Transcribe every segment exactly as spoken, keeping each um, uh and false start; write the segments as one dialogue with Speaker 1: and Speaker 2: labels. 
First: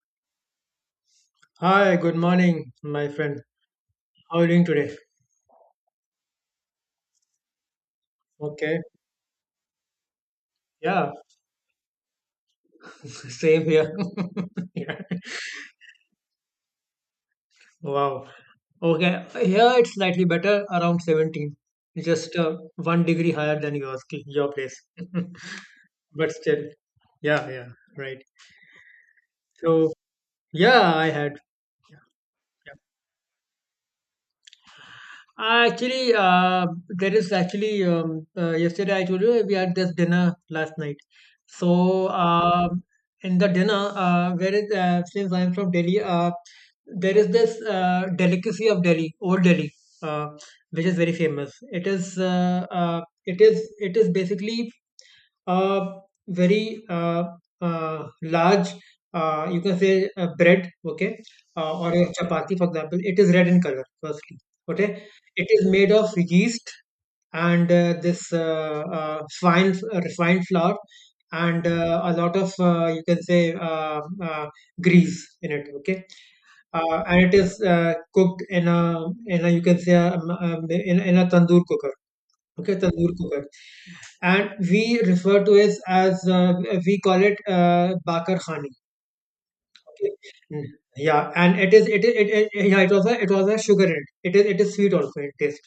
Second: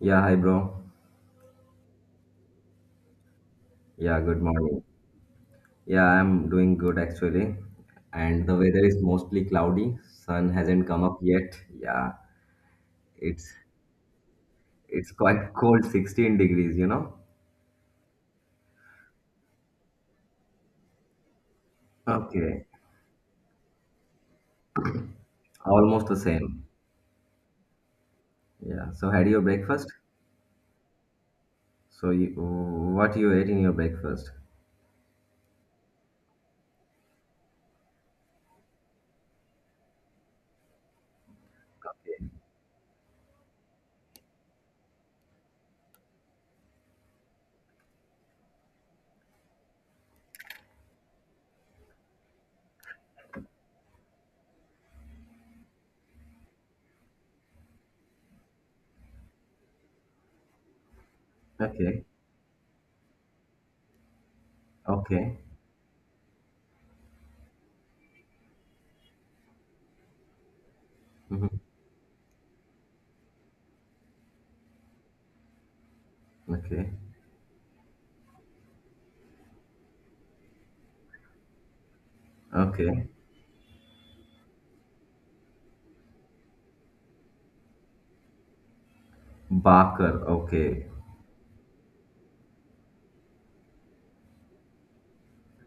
Speaker 1: Yeah, hi bro.
Speaker 2: Hi, good morning, my friend.
Speaker 1: Yeah,
Speaker 2: How
Speaker 1: good
Speaker 2: are you doing
Speaker 1: morning.
Speaker 2: today?
Speaker 1: Yeah, I'm doing good actually. And the
Speaker 2: Okay.
Speaker 1: weather is mostly cloudy. Sun hasn't come
Speaker 2: Yeah,
Speaker 1: up yet. Yeah, it's
Speaker 2: same here. Yeah.
Speaker 1: it's quite cold, sixteen degrees, you know.
Speaker 2: Wow. Okay. Here it's slightly better, around seventeen. Just uh,
Speaker 1: Okay,
Speaker 2: one degree higher than yours, your place.
Speaker 1: almost the
Speaker 2: But still,
Speaker 1: same.
Speaker 2: yeah, yeah, right.
Speaker 1: Yeah. So had your
Speaker 2: So,
Speaker 1: breakfast?
Speaker 2: yeah, I had. Yeah.
Speaker 1: So you, what you ate in your breakfast?
Speaker 2: Uh, Actually, uh, there is actually um, uh, yesterday I told you we had this dinner last night. So um, in the dinner, uh, where is uh, since I'm from Delhi, uh, there is this uh, delicacy of Delhi, Old Delhi, uh, which is very famous. It is uh, uh, it is it is basically a very uh, uh, large, uh, you can say, uh, bread, okay, uh, or
Speaker 1: Okay.
Speaker 2: a chapati, for example. It is red in color, firstly, okay.
Speaker 1: Okay.
Speaker 2: It is made of yeast and uh, this uh, uh, fine, uh, refined flour
Speaker 1: Mhm.
Speaker 2: and uh, a lot of, uh, you can say, uh, uh, grease in it, okay,
Speaker 1: Okay.
Speaker 2: uh, and it is uh, cooked in a in a you can say a, um, um, in, in a tandoor cooker. Okay,
Speaker 1: Okay.
Speaker 2: tandoor cooker, and we refer to it as uh, we call it uh, bakar khani. Okay.
Speaker 1: Barker.
Speaker 2: Mm,
Speaker 1: Okay.
Speaker 2: yeah, and it is it is it, it it- yeah it was a it was a sugar in it. It is it is sweet also in taste.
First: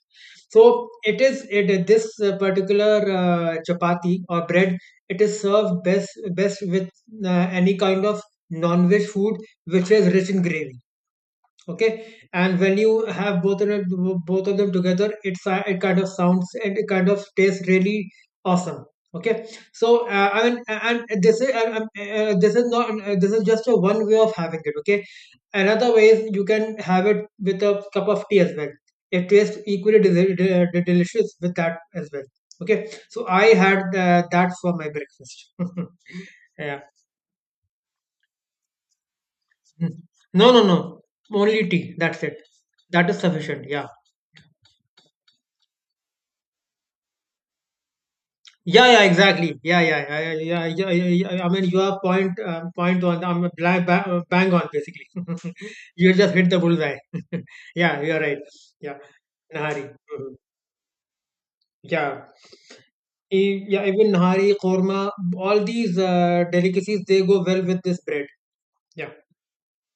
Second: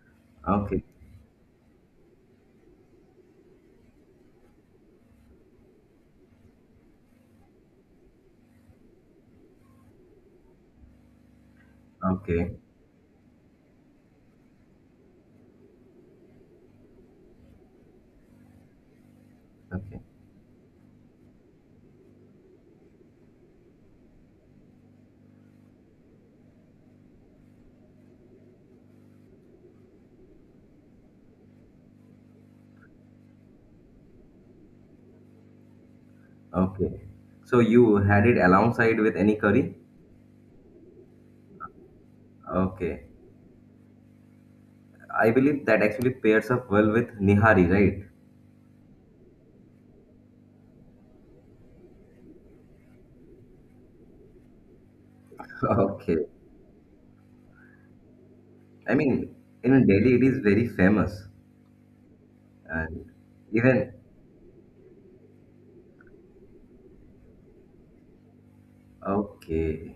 Speaker 2: So
Speaker 1: Okay.
Speaker 2: it is it this uh, particular uh, chapati or bread. It is served best best with uh, any kind of non-veg food which is rich in gravy, okay,
Speaker 1: Okay.
Speaker 2: and when you have both of them both of them together, it's uh, it kind of sounds and it kind of tastes really awesome, okay. So
Speaker 1: Okay.
Speaker 2: uh, I mean, and this is and, um, uh, this is not uh, this is just a one way of having it, okay. Another way is you can have it with a cup of tea as well. It tastes equally desi- de- de- delicious with that as well, okay. So I had uh, that for my breakfast. Yeah.
Speaker 1: Okay. So you had it alongside with any curry?
Speaker 2: No, no, no, only tea, that's it.
Speaker 1: Okay.
Speaker 2: That is sufficient, yeah.
Speaker 1: I believe that actually pairs up well with Nihari, right?
Speaker 2: Yeah, yeah, exactly. Yeah, yeah, yeah, yeah, yeah, yeah, yeah, yeah, yeah. I mean, you are point, uh, point on. I'm bang, bang on basically. You
Speaker 1: Okay.
Speaker 2: just hit the bullseye. Yeah, you're right.
Speaker 1: I
Speaker 2: Yeah.
Speaker 1: mean, in
Speaker 2: Nahari.
Speaker 1: Delhi, it
Speaker 2: Mhm.
Speaker 1: is very famous.
Speaker 2: Yeah.
Speaker 1: And
Speaker 2: E- yeah.
Speaker 1: even,
Speaker 2: Even Nahari, korma, all these uh, delicacies, they go well with this bread. Yeah,
Speaker 1: okay.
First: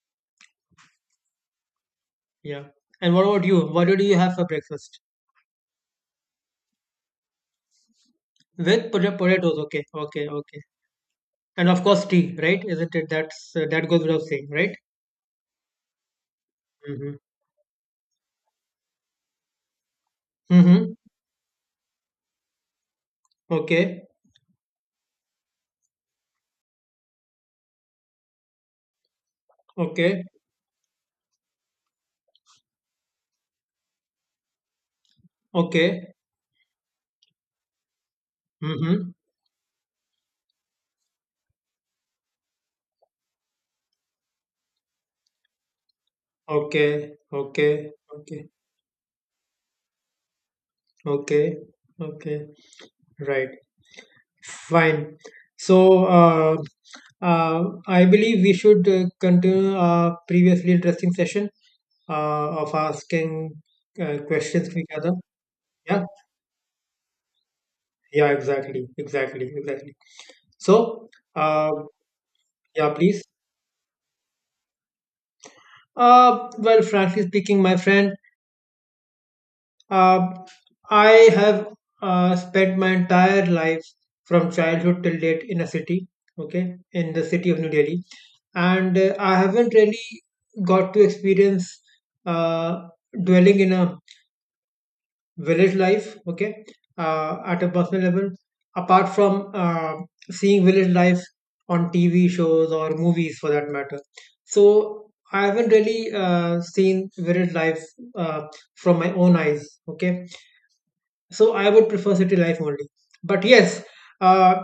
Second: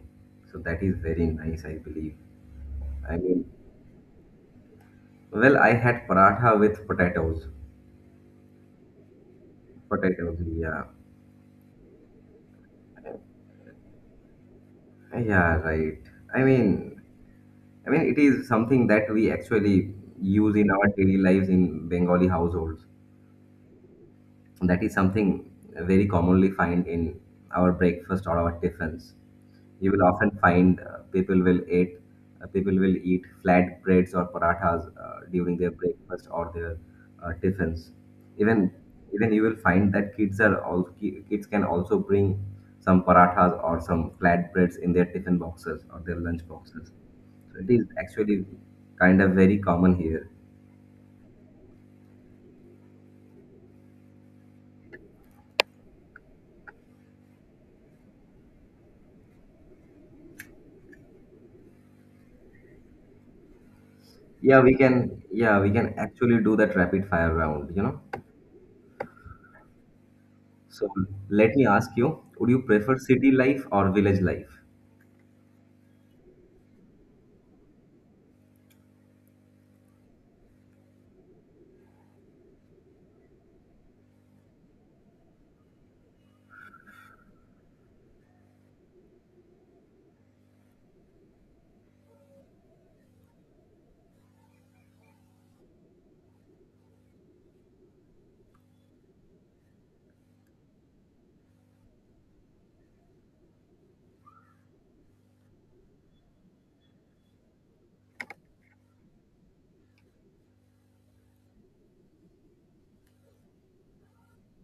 Speaker 1: So that is very nice, I believe.
Speaker 2: yeah. And
Speaker 1: I
Speaker 2: what about
Speaker 1: mean,
Speaker 2: you? What do you have for breakfast?
Speaker 1: well, I had paratha with potatoes.
Speaker 2: With pota- potatoes. Okay, okay,
Speaker 1: Potatoes,
Speaker 2: okay.
Speaker 1: yeah.
Speaker 2: And of course, tea. Right? Isn't it? That's uh, that goes without saying, right?
Speaker 1: Yeah, right. I mean,
Speaker 2: Mm-hmm.
Speaker 1: I mean, it is something that we actually use in our
Speaker 2: Mm-hmm.
Speaker 1: daily lives in Bengali households.
Speaker 2: Okay.
Speaker 1: That is something very commonly find in our breakfast or our tiffins. You will
Speaker 2: Okay.
Speaker 1: often find uh, people will eat uh, people will eat flat breads or parathas uh, during their
Speaker 2: Okay.
Speaker 1: breakfast or their uh, tiffins. Even
Speaker 2: Mm-hmm.
Speaker 1: even you will find that kids are all kids can also bring some parathas or some flat breads in their tiffin boxes or their lunch boxes.
Speaker 2: Okay.
Speaker 1: So it is
Speaker 2: Okay.
Speaker 1: actually
Speaker 2: Okay.
Speaker 1: kind of very common here.
Speaker 2: Okay. Okay. Right. Fine. So, uh, uh, I believe we should uh, continue our previously interesting session uh, of asking uh,
Speaker 1: Yeah,
Speaker 2: questions
Speaker 1: we
Speaker 2: to each other.
Speaker 1: can. Yeah, we can
Speaker 2: Yeah.
Speaker 1: actually do that rapid fire round. You know.
Speaker 2: Yeah. Exactly. Exactly. Exactly.
Speaker 1: So
Speaker 2: So,
Speaker 1: let me
Speaker 2: uh,
Speaker 1: ask you, would you
Speaker 2: yeah.
Speaker 1: prefer
Speaker 2: Please.
Speaker 1: city life or village life?
Speaker 2: Uh, well, frankly speaking, my friend. Uh, I have uh, spent my entire life from childhood till date in a city, okay, in the city of New Delhi, and uh, I haven't really got to experience uh, dwelling in a village life, okay, uh, at a personal level, apart from uh, seeing village life on T V shows or movies for that matter. So I haven't really uh, seen village life uh, from my own eyes, okay, so I would prefer city life only. But yes, uh,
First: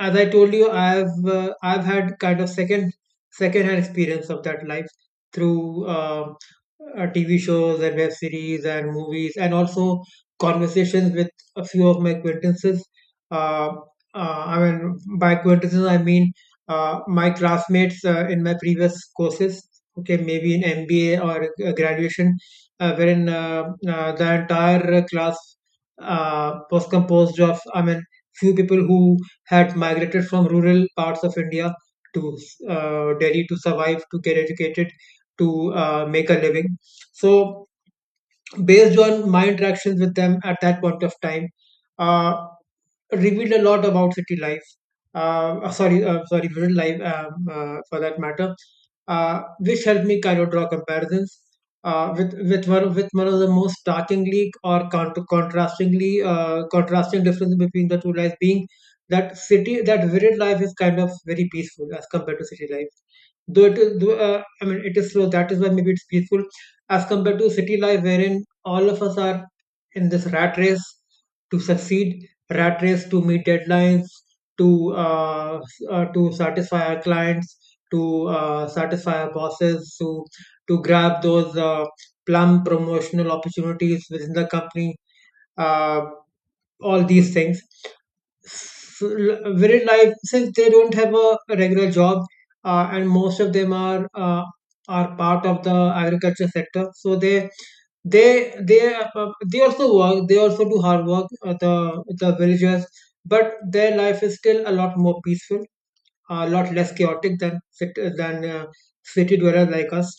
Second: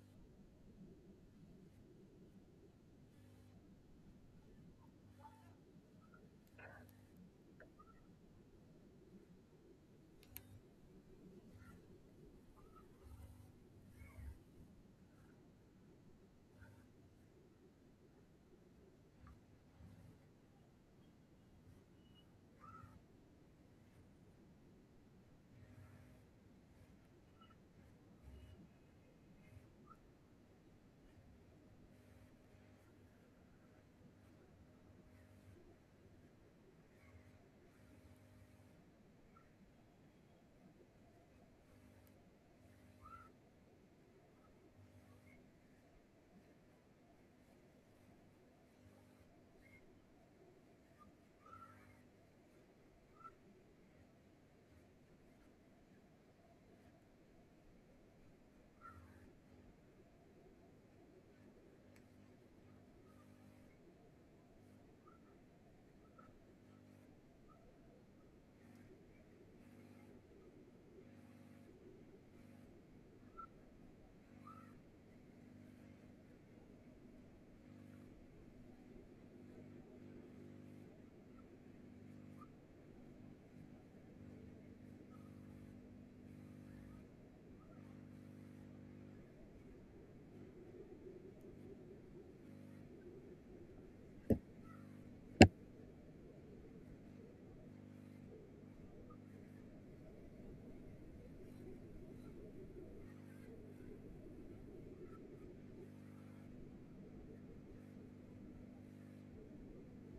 Speaker 2: as I told you, I've uh, I've had kind of second second-hand experience of that life through um uh, T V shows and web series and movies, and also conversations with a few of my acquaintances. Uh, uh, I mean, by acquaintances, I mean uh, my classmates uh, in my previous courses. Okay, maybe in M B A or uh, graduation, uh, wherein uh, uh, the entire class uh, was composed of, I mean, few people who had migrated from rural parts of India to uh, Delhi to survive, to get educated, to uh, make a living. So based on my interactions with them at that point of time, uh, revealed a lot about city life. Uh, uh, sorry, uh, sorry, rural life um, uh, for that matter, uh, which helped me kind of draw comparisons uh, with with one of, with one of the most starkingly or counter, contrastingly uh, contrasting difference between the two lives being that city that rural life is kind of very peaceful as compared to city life, though it is though, uh, I mean it is slow, that is why maybe it's peaceful as compared to city life wherein all of us are in this rat race to succeed, rat race to meet deadlines, to uh, s- uh, to satisfy our clients, to uh, satisfy our bosses, to to grab those uh, plum promotional opportunities within the company, uh, all these things l- very life, since they don't have a regular job uh, and most of them are uh, are part of the agriculture sector, so they they they uh, they also work, they also do hard work uh, the the villagers, but their life is still a lot more peaceful, a lot less chaotic than cit- than uh, city dwellers like us.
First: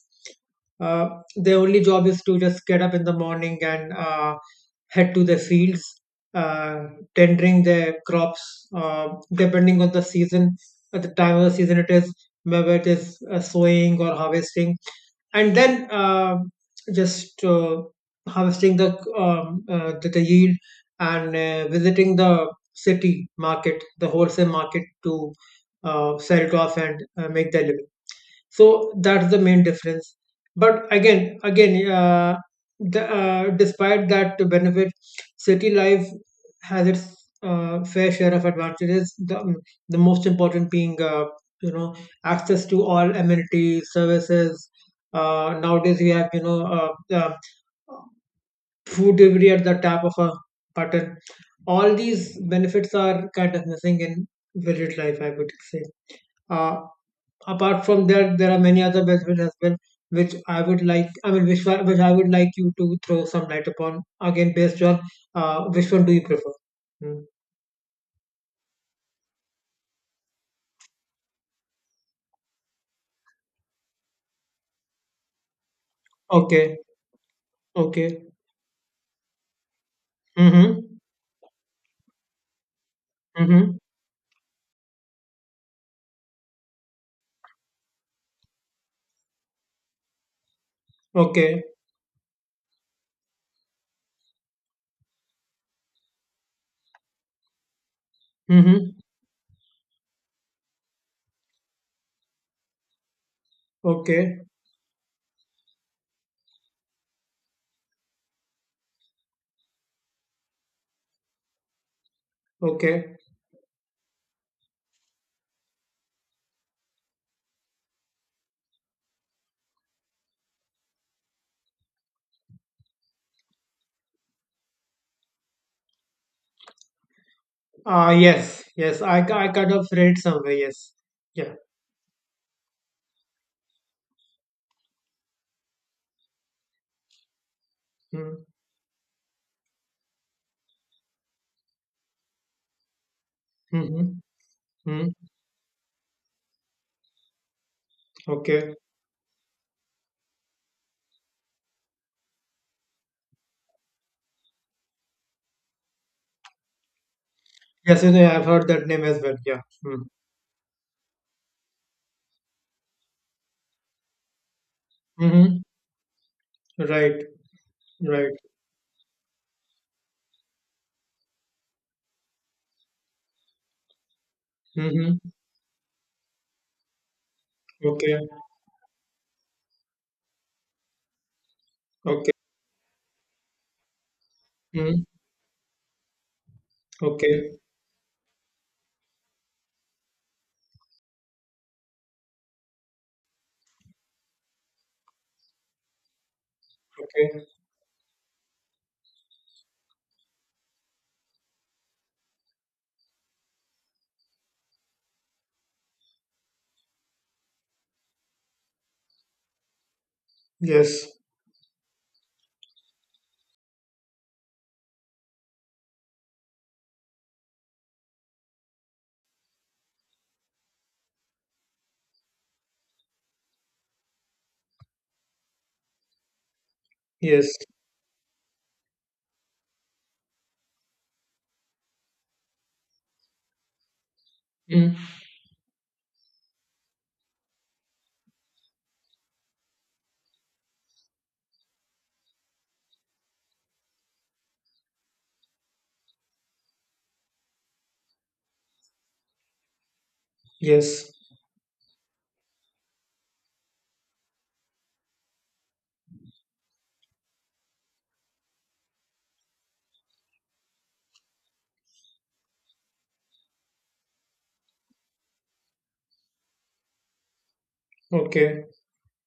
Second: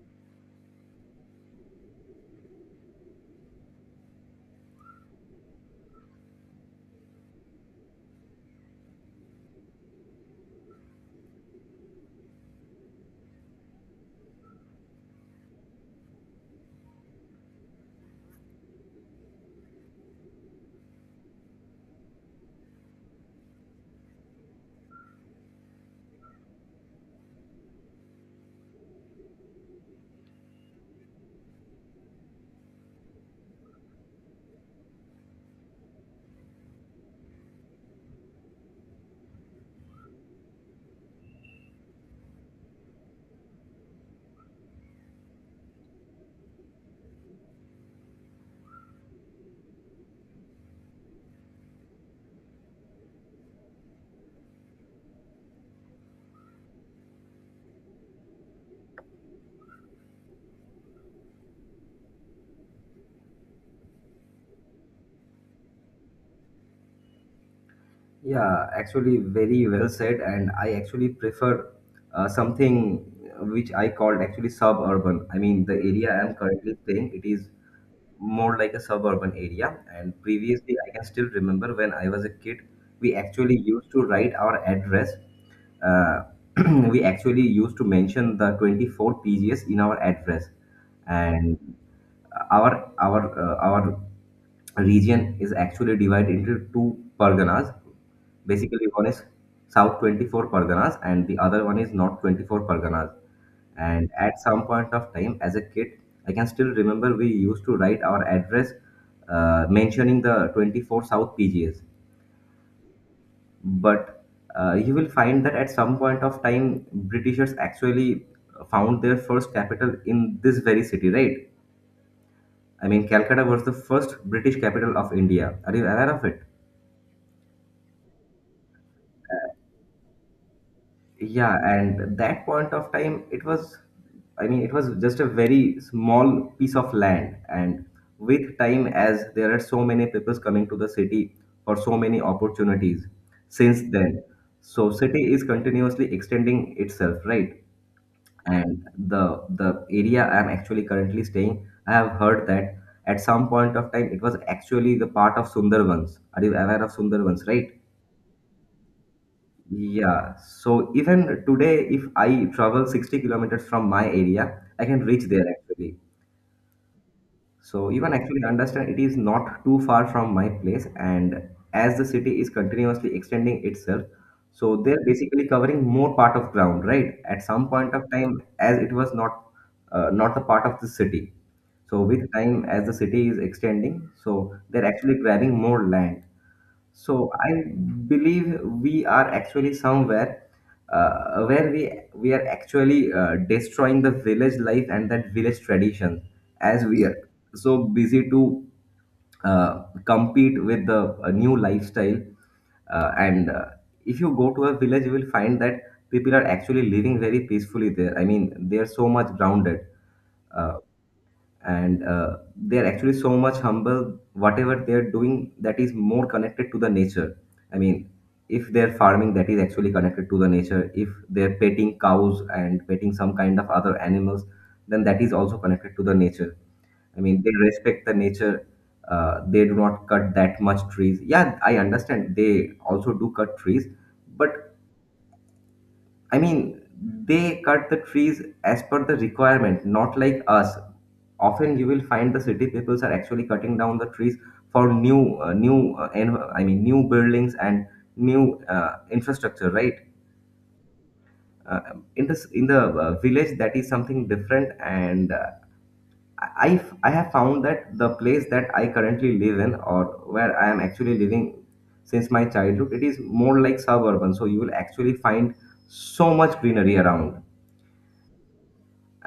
Speaker 2: Uh, their only job is to just get up in the morning and uh, head to the fields, uh, tendering their crops, uh, depending on the season. At the time of the season, it is whether it is uh, sowing or harvesting, and then uh, just uh, harvesting the um, uh, the, the yield and uh, visiting the city market, the wholesale market to uh, sell it off and uh, make their living. So that's the main difference. But again, again, uh, the, uh, despite that benefit, city life has its uh, fair share of advantages. The, um, the most important being, uh, you know, access to all amenities, services. Uh, nowadays, we have, you know, uh, uh, food delivery at the tap of a button. All these benefits are kind of missing in village life, I would say. Uh, Apart from that, there are many other benefits as well, which I would like. I mean, which one, which I would like you to throw some light upon. Again, based on uh, which one do you prefer? Hmm.
Speaker 1: Yeah, actually, very well said. And I actually prefer uh, something which I called actually suburban. I mean, the area I'm currently
Speaker 2: Okay.
Speaker 1: staying, it is
Speaker 2: Okay.
Speaker 1: more like a suburban area. And previously,
Speaker 2: Mm-hmm.
Speaker 1: I can still remember when I was a kid, we actually
Speaker 2: Mm-hmm.
Speaker 1: used to write our address. Uh, we actually used to mention the twenty-four P G S in our address, and
Speaker 2: Okay.
Speaker 1: our our uh, our region is actually divided into two parganas. Basically,
Speaker 2: Mm-hmm.
Speaker 1: one is South twenty-four Parganas and the other one is North twenty-four Parganas. And at
Speaker 2: Okay.
Speaker 1: some point of time, as a kid, I can still remember we used to write our address uh, mentioning the twenty-four South P G S.
Speaker 2: Okay.
Speaker 1: But uh, you will find that at some point of time, Britishers actually found their first capital in this very city, right? I mean, Calcutta was the first British capital of India. Are you aware of it?
Speaker 2: Uh, yes. Yes. I, ki- I kind of read somewhere. Yes. Yeah.
Speaker 1: Yeah, and that point of time, it was, I mean, it was just a very small piece of land. And
Speaker 2: Mm-hmm.
Speaker 1: with time, as there are so many people coming to the city for so many opportunities since
Speaker 2: Mm-hmm.
Speaker 1: then, so
Speaker 2: Mm-hmm.
Speaker 1: city is continuously extending itself, right?
Speaker 2: Okay.
Speaker 1: And the the area I'm actually currently staying, I have heard that at some point of time it was actually the part of Sundarbans. Are you aware of Sundarbans, right?
Speaker 2: Yes. You know, I've heard that name as well. Yeah. Mm-hmm.
Speaker 1: Yeah, so even today, if I travel sixty kilometers from my area, I can reach there
Speaker 2: Mm-hmm.
Speaker 1: actually.
Speaker 2: Right.
Speaker 1: So you can
Speaker 2: Right.
Speaker 1: actually understand it is not too far from my place, and as the city is continuously extending itself, so they're
Speaker 2: Mm-hmm.
Speaker 1: basically covering more part of ground, right? At some point of
Speaker 2: Okay.
Speaker 1: time, as it was not uh, not the part of the city. So with
Speaker 2: Okay.
Speaker 1: time, as the city is extending, so they're
Speaker 2: Mm-hmm.
Speaker 1: actually grabbing more land. So
Speaker 2: Okay.
Speaker 1: I believe we are actually somewhere uh, where we we are actually uh, destroying the village life and that village tradition as we are
Speaker 2: Okay.
Speaker 1: so busy to uh, compete with the a new lifestyle. Uh, and uh, if you go to a village, you will find that people are actually living very peacefully there. I mean, they are so much grounded. Uh,
Speaker 2: Yes.
Speaker 1: and uh, they are actually so much humble whatever they are doing, that is more connected to the nature. I mean, if they're farming, that is actually connected to the nature. If they're petting cows and petting some kind of other animals, then that is also connected to the nature. I mean, they
Speaker 2: Yes.
Speaker 1: respect the nature. Uh, they do not cut that much trees. Yeah, I understand they also do cut trees, but
Speaker 2: Mm.
Speaker 1: I mean, they cut the trees as per the requirement, not like us. Often you will find the city peoples are actually cutting down the trees for new, uh, new, uh, en- I mean, new buildings and new uh, infrastructure, right?
Speaker 2: Yes.
Speaker 1: Uh, in this, in the uh, village, that is something different, and uh, I, I've- I have found that the place that I currently live in, or where I am actually living since my childhood, it is more like suburban. So you will actually find so much greenery around,
Speaker 2: Okay.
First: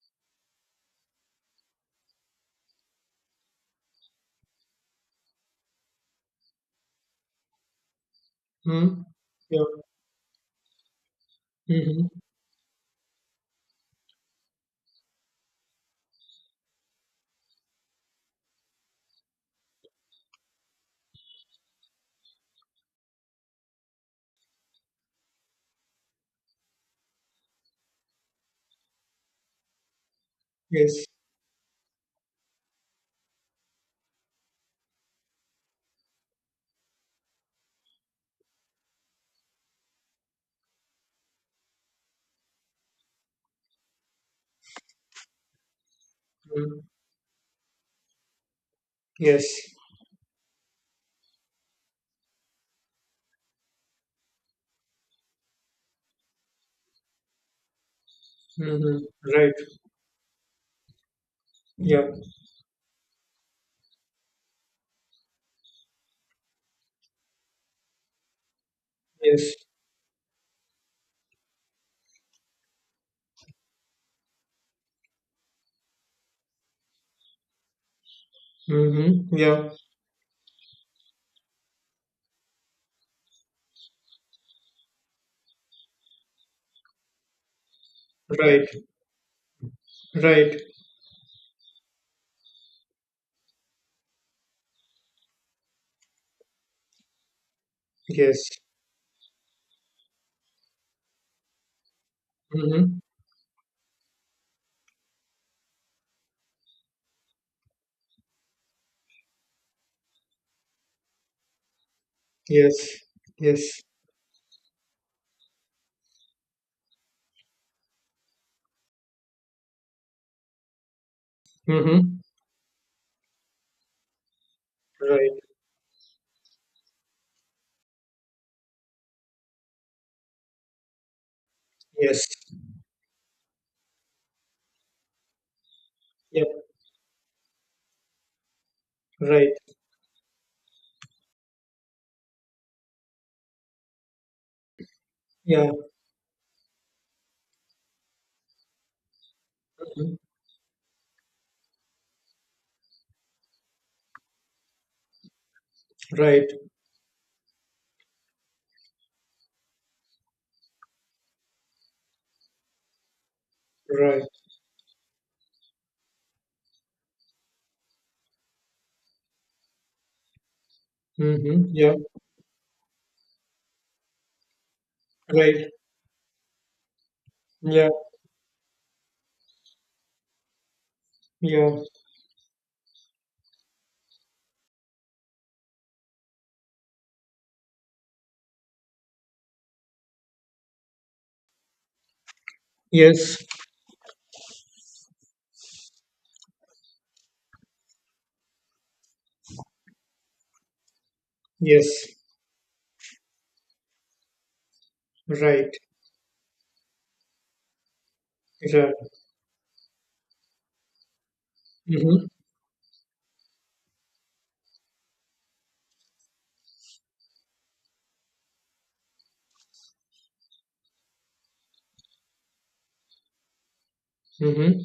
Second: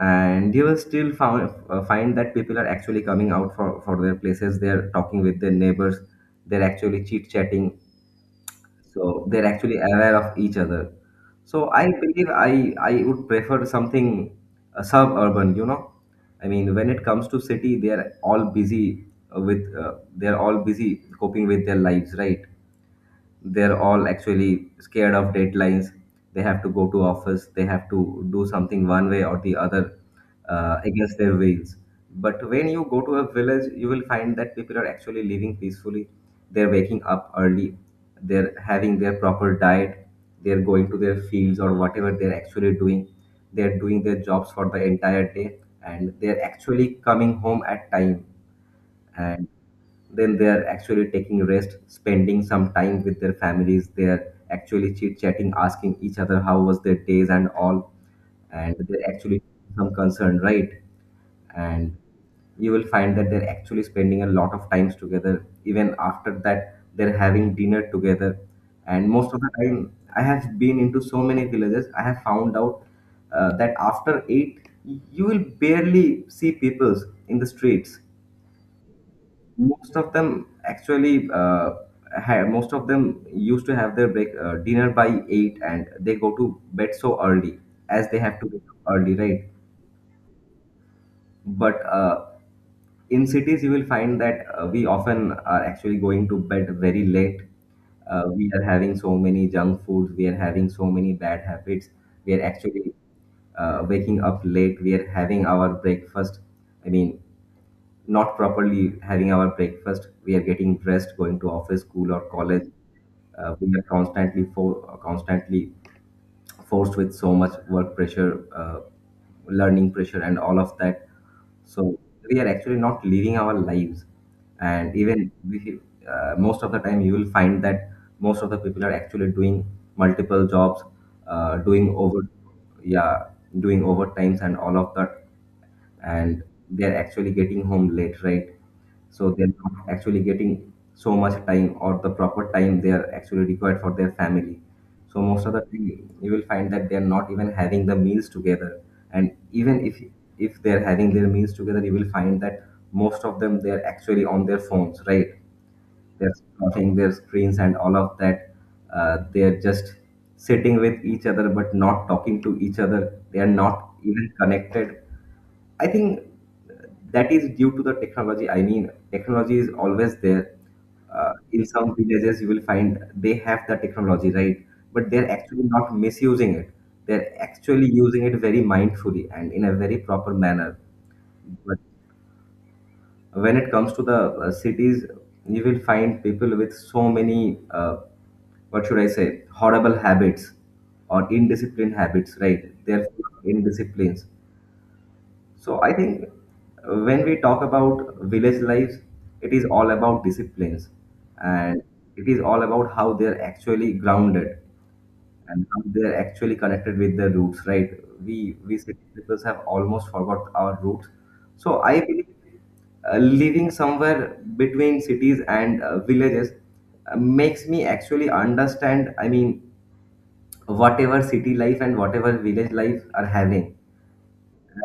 Speaker 1: and you will still found, uh, find that people are actually coming out for, for their places, they're talking with their neighbors, they're actually chit chatting.
Speaker 2: Mm.
Speaker 1: So they're
Speaker 2: Yeah.
Speaker 1: actually aware of each other. So I
Speaker 2: Mm-hmm.
Speaker 1: believe i i would prefer something uh, suburban, you know. I mean, when it comes to city, they're all busy uh, with uh, they're all busy coping with their lives, right? They're all actually scared of deadlines. They have to go to office, they have to do something one way or the other, uh,
Speaker 2: Yes.
Speaker 1: against their wills. But when you go to a village, you will find that people are actually living peacefully. They're waking up early, they're having their proper diet, they're going to their fields or whatever they're actually doing. They're doing their jobs for the entire day, and they're
Speaker 2: Mm.
Speaker 1: actually coming home at time.
Speaker 2: Yes.
Speaker 1: Then they are actually taking rest, spending some time with their families. They are actually chit chatting, asking each other how was their days and all, and
Speaker 2: Mm-hmm.
Speaker 1: they're actually
Speaker 2: Right.
Speaker 1: some concern, right? And
Speaker 2: Yeah.
Speaker 1: you will find that they're actually spending a lot of times together. Even after that, they're having dinner together. And most of the
Speaker 2: Yes.
Speaker 1: time, I have been into so many villages, I have found out uh, that after eight, you will barely see peoples in the streets.
Speaker 2: Mm-hmm. Yeah.
Speaker 1: Most of them actually uh, had most of them used to have their break uh, dinner by eight and they go to bed so early, as they have to
Speaker 2: Right.
Speaker 1: wake up early, right?
Speaker 2: Right.
Speaker 1: But uh, in cities, you will find that uh, we often are actually going to bed very late. Uh,
Speaker 2: Yes.
Speaker 1: we are having so many junk foods, we are having so many bad habits. We are actually
Speaker 2: Mm-hmm.
Speaker 1: uh, waking up late, we are having our breakfast. I mean, not properly having our breakfast. We are getting dressed, going to office, school or college.
Speaker 2: Yes.
Speaker 1: Uh, we
Speaker 2: Yes.
Speaker 1: are constantly for constantly forced with so much work pressure, uh, learning pressure and all of that. So
Speaker 2: Mm-hmm.
Speaker 1: we are actually not living our lives. And even
Speaker 2: Right.
Speaker 1: we, uh, most of the time you will find that most of the people are actually doing multiple jobs, uh, doing over
Speaker 2: Yes.
Speaker 1: yeah doing overtimes and all of that, and
Speaker 2: Yeah.
Speaker 1: they're actually getting home late, right? So they're
Speaker 2: Right.
Speaker 1: not actually getting so much time or the proper time they are actually required for their family. So most of the
Speaker 2: Yeah.
Speaker 1: time, you will find that they're not even having the meals together. And even if
Speaker 2: Mhm.
Speaker 1: if they're having their meals together, you will find that most of them, they're actually on their phones, right? They're
Speaker 2: Right.
Speaker 1: watching their screens and all of that. Uh, they're just sitting with each other but not talking to each other. They are not
Speaker 2: Right.
Speaker 1: even connected. I think that is due to the technology. I mean, technology is always there. Uh, in
Speaker 2: Mm-hmm. Yeah.
Speaker 1: some villages you will find they have the technology, right? But they're actually
Speaker 2: Right.
Speaker 1: not misusing it. They're
Speaker 2: Yeah.
Speaker 1: actually using it very mindfully and in a very proper manner.
Speaker 2: Yeah.
Speaker 1: But when it comes to the uh, cities, you will find people with so many uh, what should I say, horrible habits or indisciplined habits, right? They're full
Speaker 2: Yes.
Speaker 1: of indisciplines. So I think when we talk about village lives, it is all about disciplines, and
Speaker 2: Yes.
Speaker 1: it is all about how they're actually grounded and
Speaker 2: Right.
Speaker 1: how they're actually connected with their roots, right? We we
Speaker 2: Right.
Speaker 1: city people have almost forgot our roots. So I
Speaker 2: Mm-hmm.
Speaker 1: believe uh, living somewhere between cities and uh, villages uh, makes me actually understand, I mean, whatever city life and whatever village life are having.
Speaker 2: Mm-hmm.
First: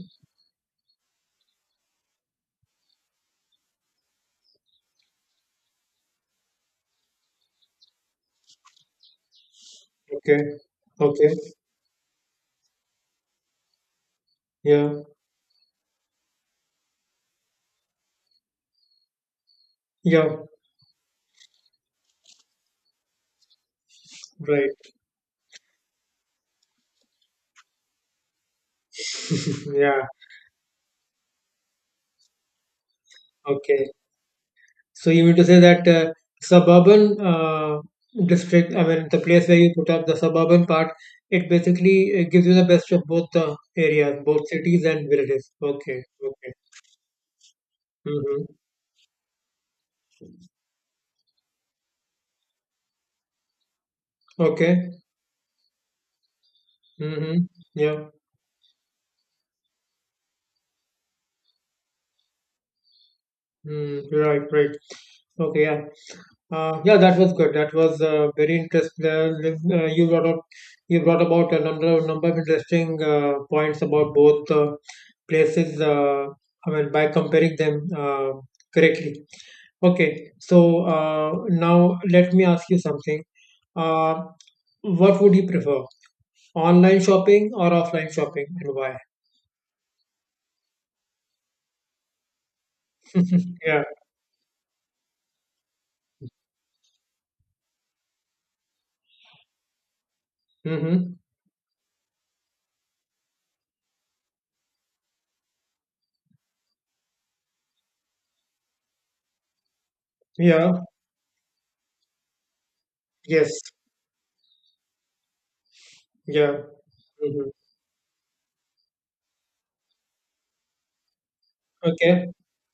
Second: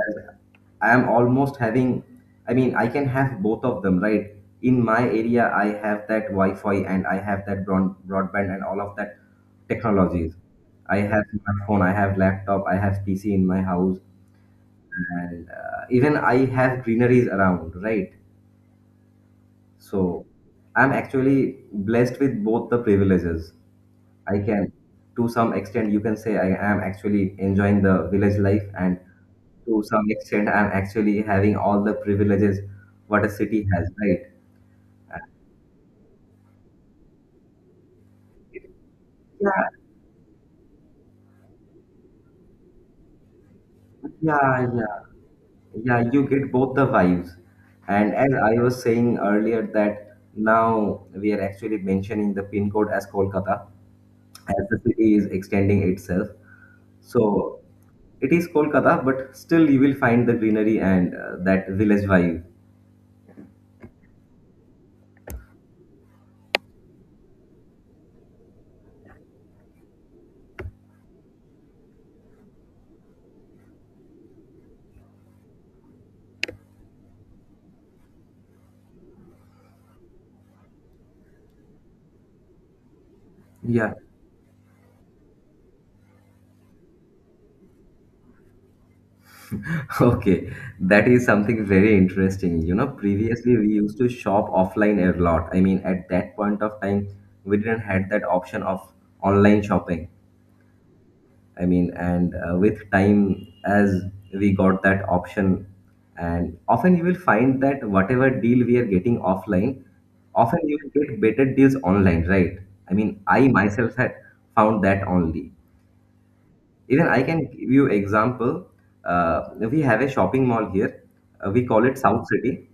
Speaker 1: I am almost having, I mean, I can have both of them, right? In my area, I have that Wi Fi and I have that broad, broadband and all of that technologies.
Speaker 2: Okay.
Speaker 1: I have
Speaker 2: Okay.
Speaker 1: smartphone, I have laptop, I have P C in my house,
Speaker 2: Yeah,
Speaker 1: and uh, even I have greeneries around, right? So
Speaker 2: yeah,
Speaker 1: I'm actually blessed with both the privileges. I can,
Speaker 2: right.
Speaker 1: to some extent, you can say I am actually enjoying the village life, and to some
Speaker 2: Yeah,
Speaker 1: extent I'm actually having all the privileges what a city has,
Speaker 2: okay.
Speaker 1: right?
Speaker 2: So you mean to say that uh, suburban uh, district, I mean, the place where
Speaker 1: Yeah,
Speaker 2: you put up, the suburban part, it basically uh, gives you the best of both the areas, both
Speaker 1: yeah,
Speaker 2: cities
Speaker 1: yeah,
Speaker 2: and villages.
Speaker 1: yeah,
Speaker 2: Okay,
Speaker 1: you get
Speaker 2: okay.
Speaker 1: both the vibes. And as
Speaker 2: Mm-hmm.
Speaker 1: I was saying earlier that now we are actually mentioning the pin code as Kolkata, as the
Speaker 2: Okay.
Speaker 1: city is extending itself.
Speaker 2: Mm-hmm.
Speaker 1: So
Speaker 2: Yeah.
Speaker 1: it is Kolkata, but still you will find the greenery and uh, that village vibe.
Speaker 2: Mm, right, right. Okay, yeah. Uh, yeah, that was good. That was uh, very interesting. Uh, with- uh, you brought up, you brought about a number of number of interesting uh, points about both uh, places. Uh, I mean, by comparing them uh, correctly. Okay, so uh, now let me ask you something.
Speaker 1: Yeah.
Speaker 2: Uh, what would you prefer, online shopping or offline shopping, and why?
Speaker 1: Okay, that is something very interesting. You know, previously we
Speaker 2: Yeah.
Speaker 1: used to shop offline a lot. I mean, at that point of time, we didn't had that option of online shopping.
Speaker 2: Mm-hmm.
Speaker 1: I mean, and uh, with time, as we got that option, and often you will find that whatever deal we are getting offline, often you
Speaker 2: Yeah.
Speaker 1: will get better deals online, right? I mean, I
Speaker 2: Yes.
Speaker 1: myself had found that only.
Speaker 2: Yeah.
Speaker 1: Even I can
Speaker 2: Mm-hmm.
Speaker 1: give you example. Uh, we have a shopping mall here. Uh, we call it South
Speaker 2: Okay.
Speaker 1: City,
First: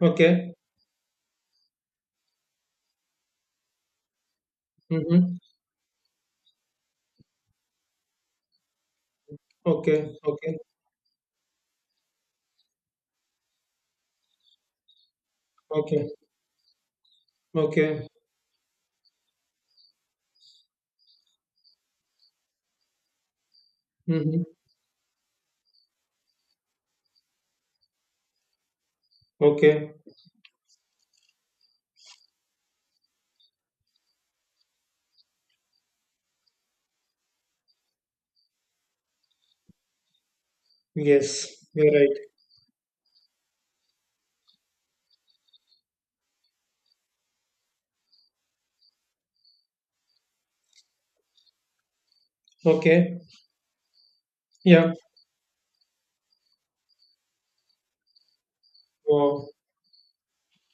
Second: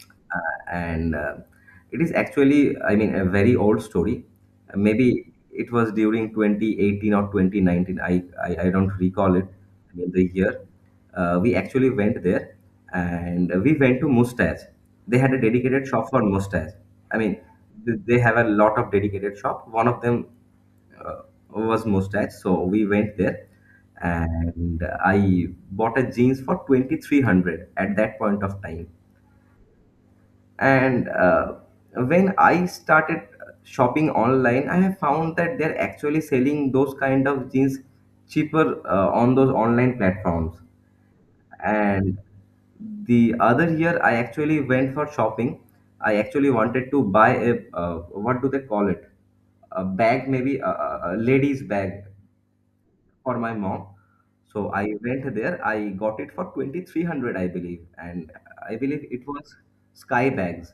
Speaker 2: Okay.
Speaker 1: and uh, it is actually, I mean, a very old story. Uh, Maybe
Speaker 2: Mm-hmm.
Speaker 1: it was during twenty eighteen or twenty nineteen. I I, I don't recall it. I mean,
Speaker 2: Okay,
Speaker 1: the
Speaker 2: okay,
Speaker 1: year. Uh, we actually went there, and we went to Mustache. They had a dedicated
Speaker 2: okay,
Speaker 1: shop for Mustache. I mean, th-
Speaker 2: okay.
Speaker 1: they have a lot of dedicated shop. One of them uh, was Mustache, so we went there
Speaker 2: Mm-hmm.
Speaker 1: and I bought a jeans for twenty-three hundred at that point of time.
Speaker 2: Okay.
Speaker 1: And uh, when I started shopping online, I have found that they're actually selling those kind of jeans cheaper uh, on those online platforms.
Speaker 2: Yes, you're right.
Speaker 1: And the other year I actually went for shopping. I actually wanted to buy a uh, what do they call it, a bag, maybe a, a a lady's bag
Speaker 2: Okay.
Speaker 1: for my mom. So I
Speaker 2: Yeah.
Speaker 1: went there. I got it for twenty-three hundred, I believe. And I believe it
Speaker 2: Wow.
Speaker 1: was Sky Bags.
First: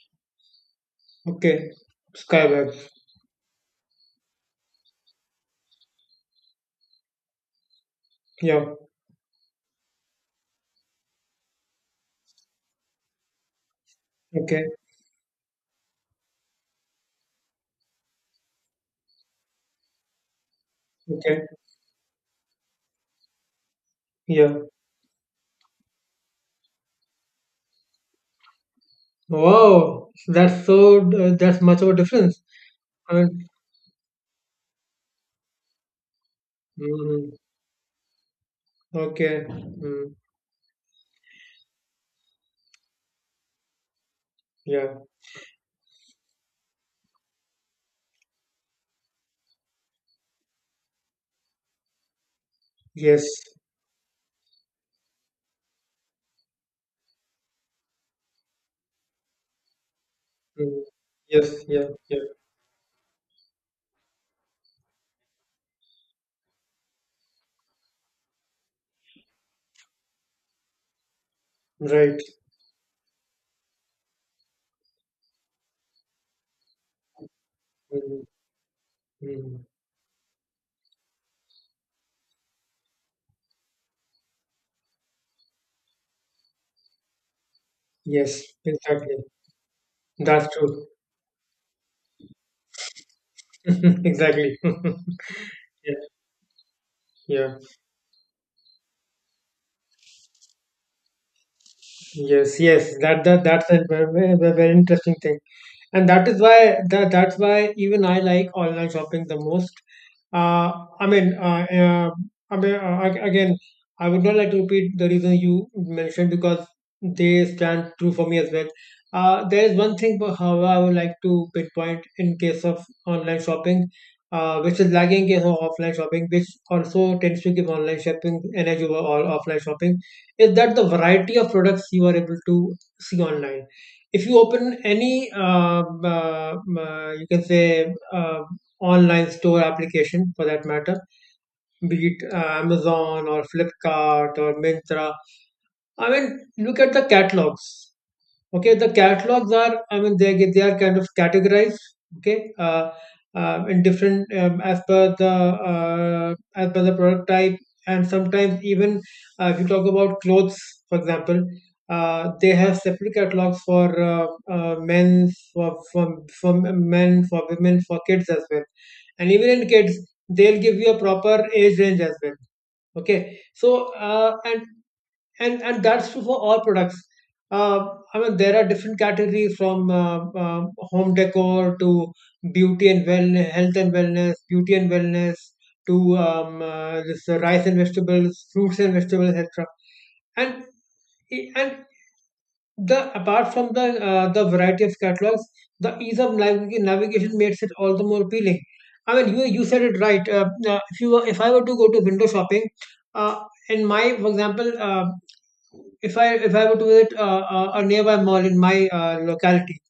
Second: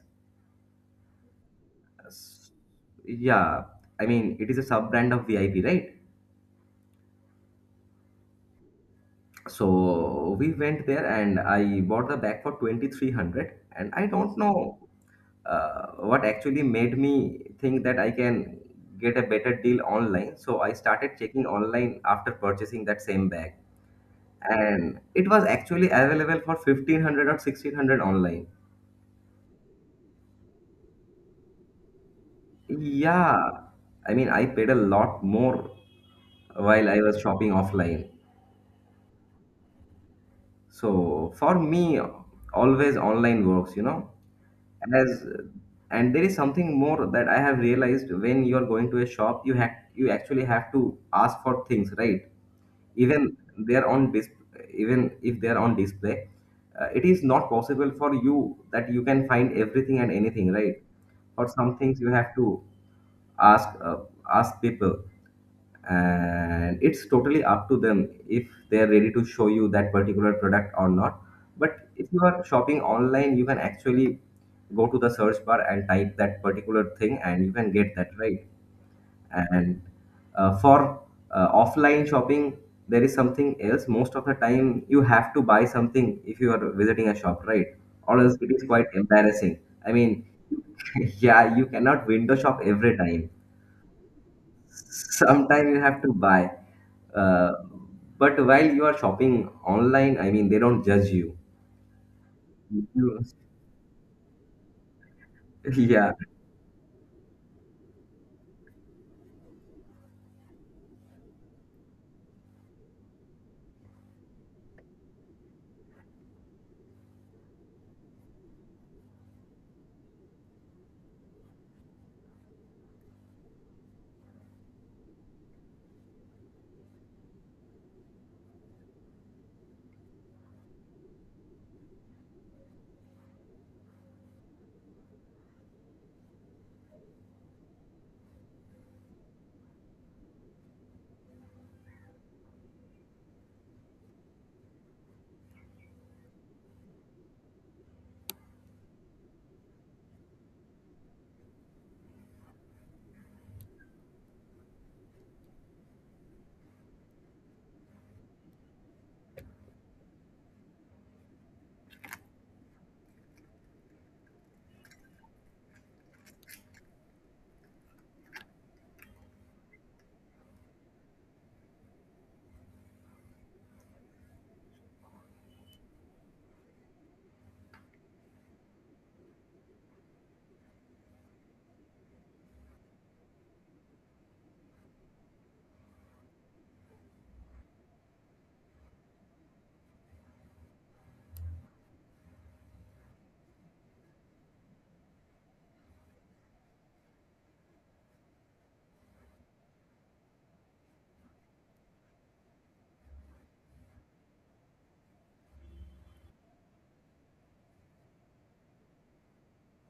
Speaker 2: Okay.
Speaker 1: S-
Speaker 2: Skyward.
Speaker 1: Yeah, I mean, it is a sub brand of V I P, right?
Speaker 2: Yeah.
Speaker 1: So we went there and I bought the bag for twenty-three hundred. And I don't
Speaker 2: Okay.
Speaker 1: know uh, what actually made me think that I can get a better deal online. So I started checking
Speaker 2: Okay.
Speaker 1: online after purchasing that same bag,
Speaker 2: Yeah.
Speaker 1: and it was actually available for fifteen hundred or sixteen hundred online.
Speaker 2: Wow. That's so. Uh, that's much of a difference. I
Speaker 1: Yeah,
Speaker 2: mean.
Speaker 1: I mean, I paid a lot more while I was
Speaker 2: Mm,
Speaker 1: shopping offline.
Speaker 2: okay. Mm,
Speaker 1: So for me, always online works, you know.
Speaker 2: yeah.
Speaker 1: As and there is something more that I have realized. When you are going to a shop, you have you actually have to ask for things, right?
Speaker 2: Yes.
Speaker 1: Even they're on dis even if they're on display, uh, it is not possible for you that you can find everything and anything, right?
Speaker 2: Mm,
Speaker 1: For
Speaker 2: yes.
Speaker 1: some
Speaker 2: Yeah.
Speaker 1: things, you
Speaker 2: Yeah.
Speaker 1: have to ask uh, ask people, and it's totally up to them if they are ready to show you that particular product or not. But if
Speaker 2: Right.
Speaker 1: you are shopping online, you can actually go to the search bar and type that particular thing and you can get that,
Speaker 2: Mm,
Speaker 1: right?
Speaker 2: mm.
Speaker 1: And uh, for uh, offline shopping, there is something else. Most of the time you have to buy something if you are visiting a shop, right? Or else it
Speaker 2: Yes.
Speaker 1: is quite
Speaker 2: Exactly.
Speaker 1: embarrassing, I mean.
Speaker 2: That's true.
Speaker 1: Yeah, you cannot window shop every time.
Speaker 2: Exactly. Yeah.
Speaker 1: Sometimes you have to buy. uh,
Speaker 2: Yeah.
Speaker 1: but while you are shopping online, I mean, they don't judge you.
Speaker 2: Yes, yes,
Speaker 1: You-
Speaker 2: that that that's a very, very interesting thing, and
Speaker 1: Yeah,
Speaker 2: that is why that, that's why even I like online shopping the most. Uh, I mean, uh, uh, I mean, uh, ag- again, I would not like to repeat the reason you mentioned because they stand true for me as well. Uh, there is one thing, but however, I would like to pinpoint in case of online shopping, uh, which is lagging in case of offline shopping, which also tends to give online shopping energy over all offline shopping, is that the variety of products you are able to see online. If you open any uh, uh, uh, you can say uh, online store application for that matter, be it uh, Amazon or Flipkart or Myntra, I mean, look at the catalogs. Okay, the catalogs are, I mean, they get- they are kind of categorized. okay uh, uh, in different, um, as per the, uh, as per the product type. And sometimes even, uh, if you talk about clothes, for example, uh, they have separate catalogs for uh, uh, men for, for for men, for women, for kids as well. And even in kids, they'll give you a proper age range as well. Okay, so uh, and and and that's true for all products. Uh, I mean, there are different categories from uh, uh, home decor to beauty and wellness, health and wellness, beauty and wellness, to um, uh, this, uh, rice and vegetables, fruits and vegetables, et cetera. And and the apart from the, uh, the variety of catalogs, the ease of navig- navigation makes it all the more appealing. I mean, you you said it right. Uh, uh, if you were, if I were to go to window shopping, uh, in my, for example. Uh, if I if I were to visit uh, uh, a nearby mall in my uh, locality,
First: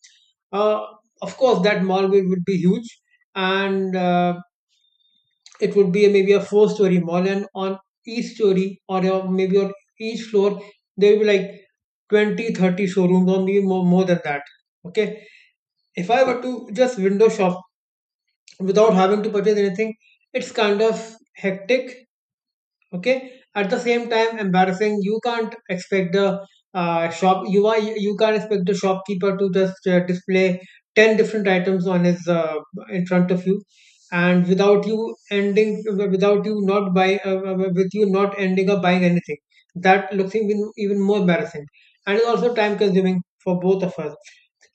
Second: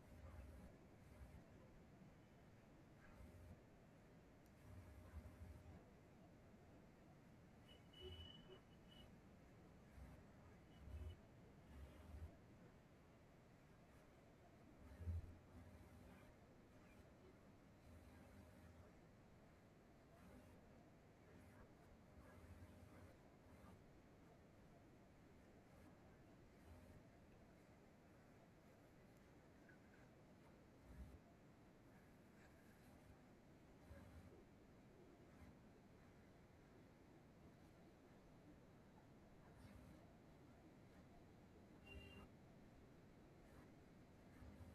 Speaker 2: uh, of course that mall will would be huge, and uh, it would be maybe a four-story mall, and on each story, or uh, maybe on each floor, there will be like twenty, thirty showrooms, or maybe more, more than that. Okay, if I were to just window shop without having to purchase anything, it's kind of hectic, okay, at the same time embarrassing. You can't expect the, uh, shop you are you can't expect the shopkeeper to just uh, display ten different items on his uh, in front of you, and without you ending, without you not buy uh, uh, with you not ending up buying anything. That looks even even more embarrassing, and is also time consuming for both of us.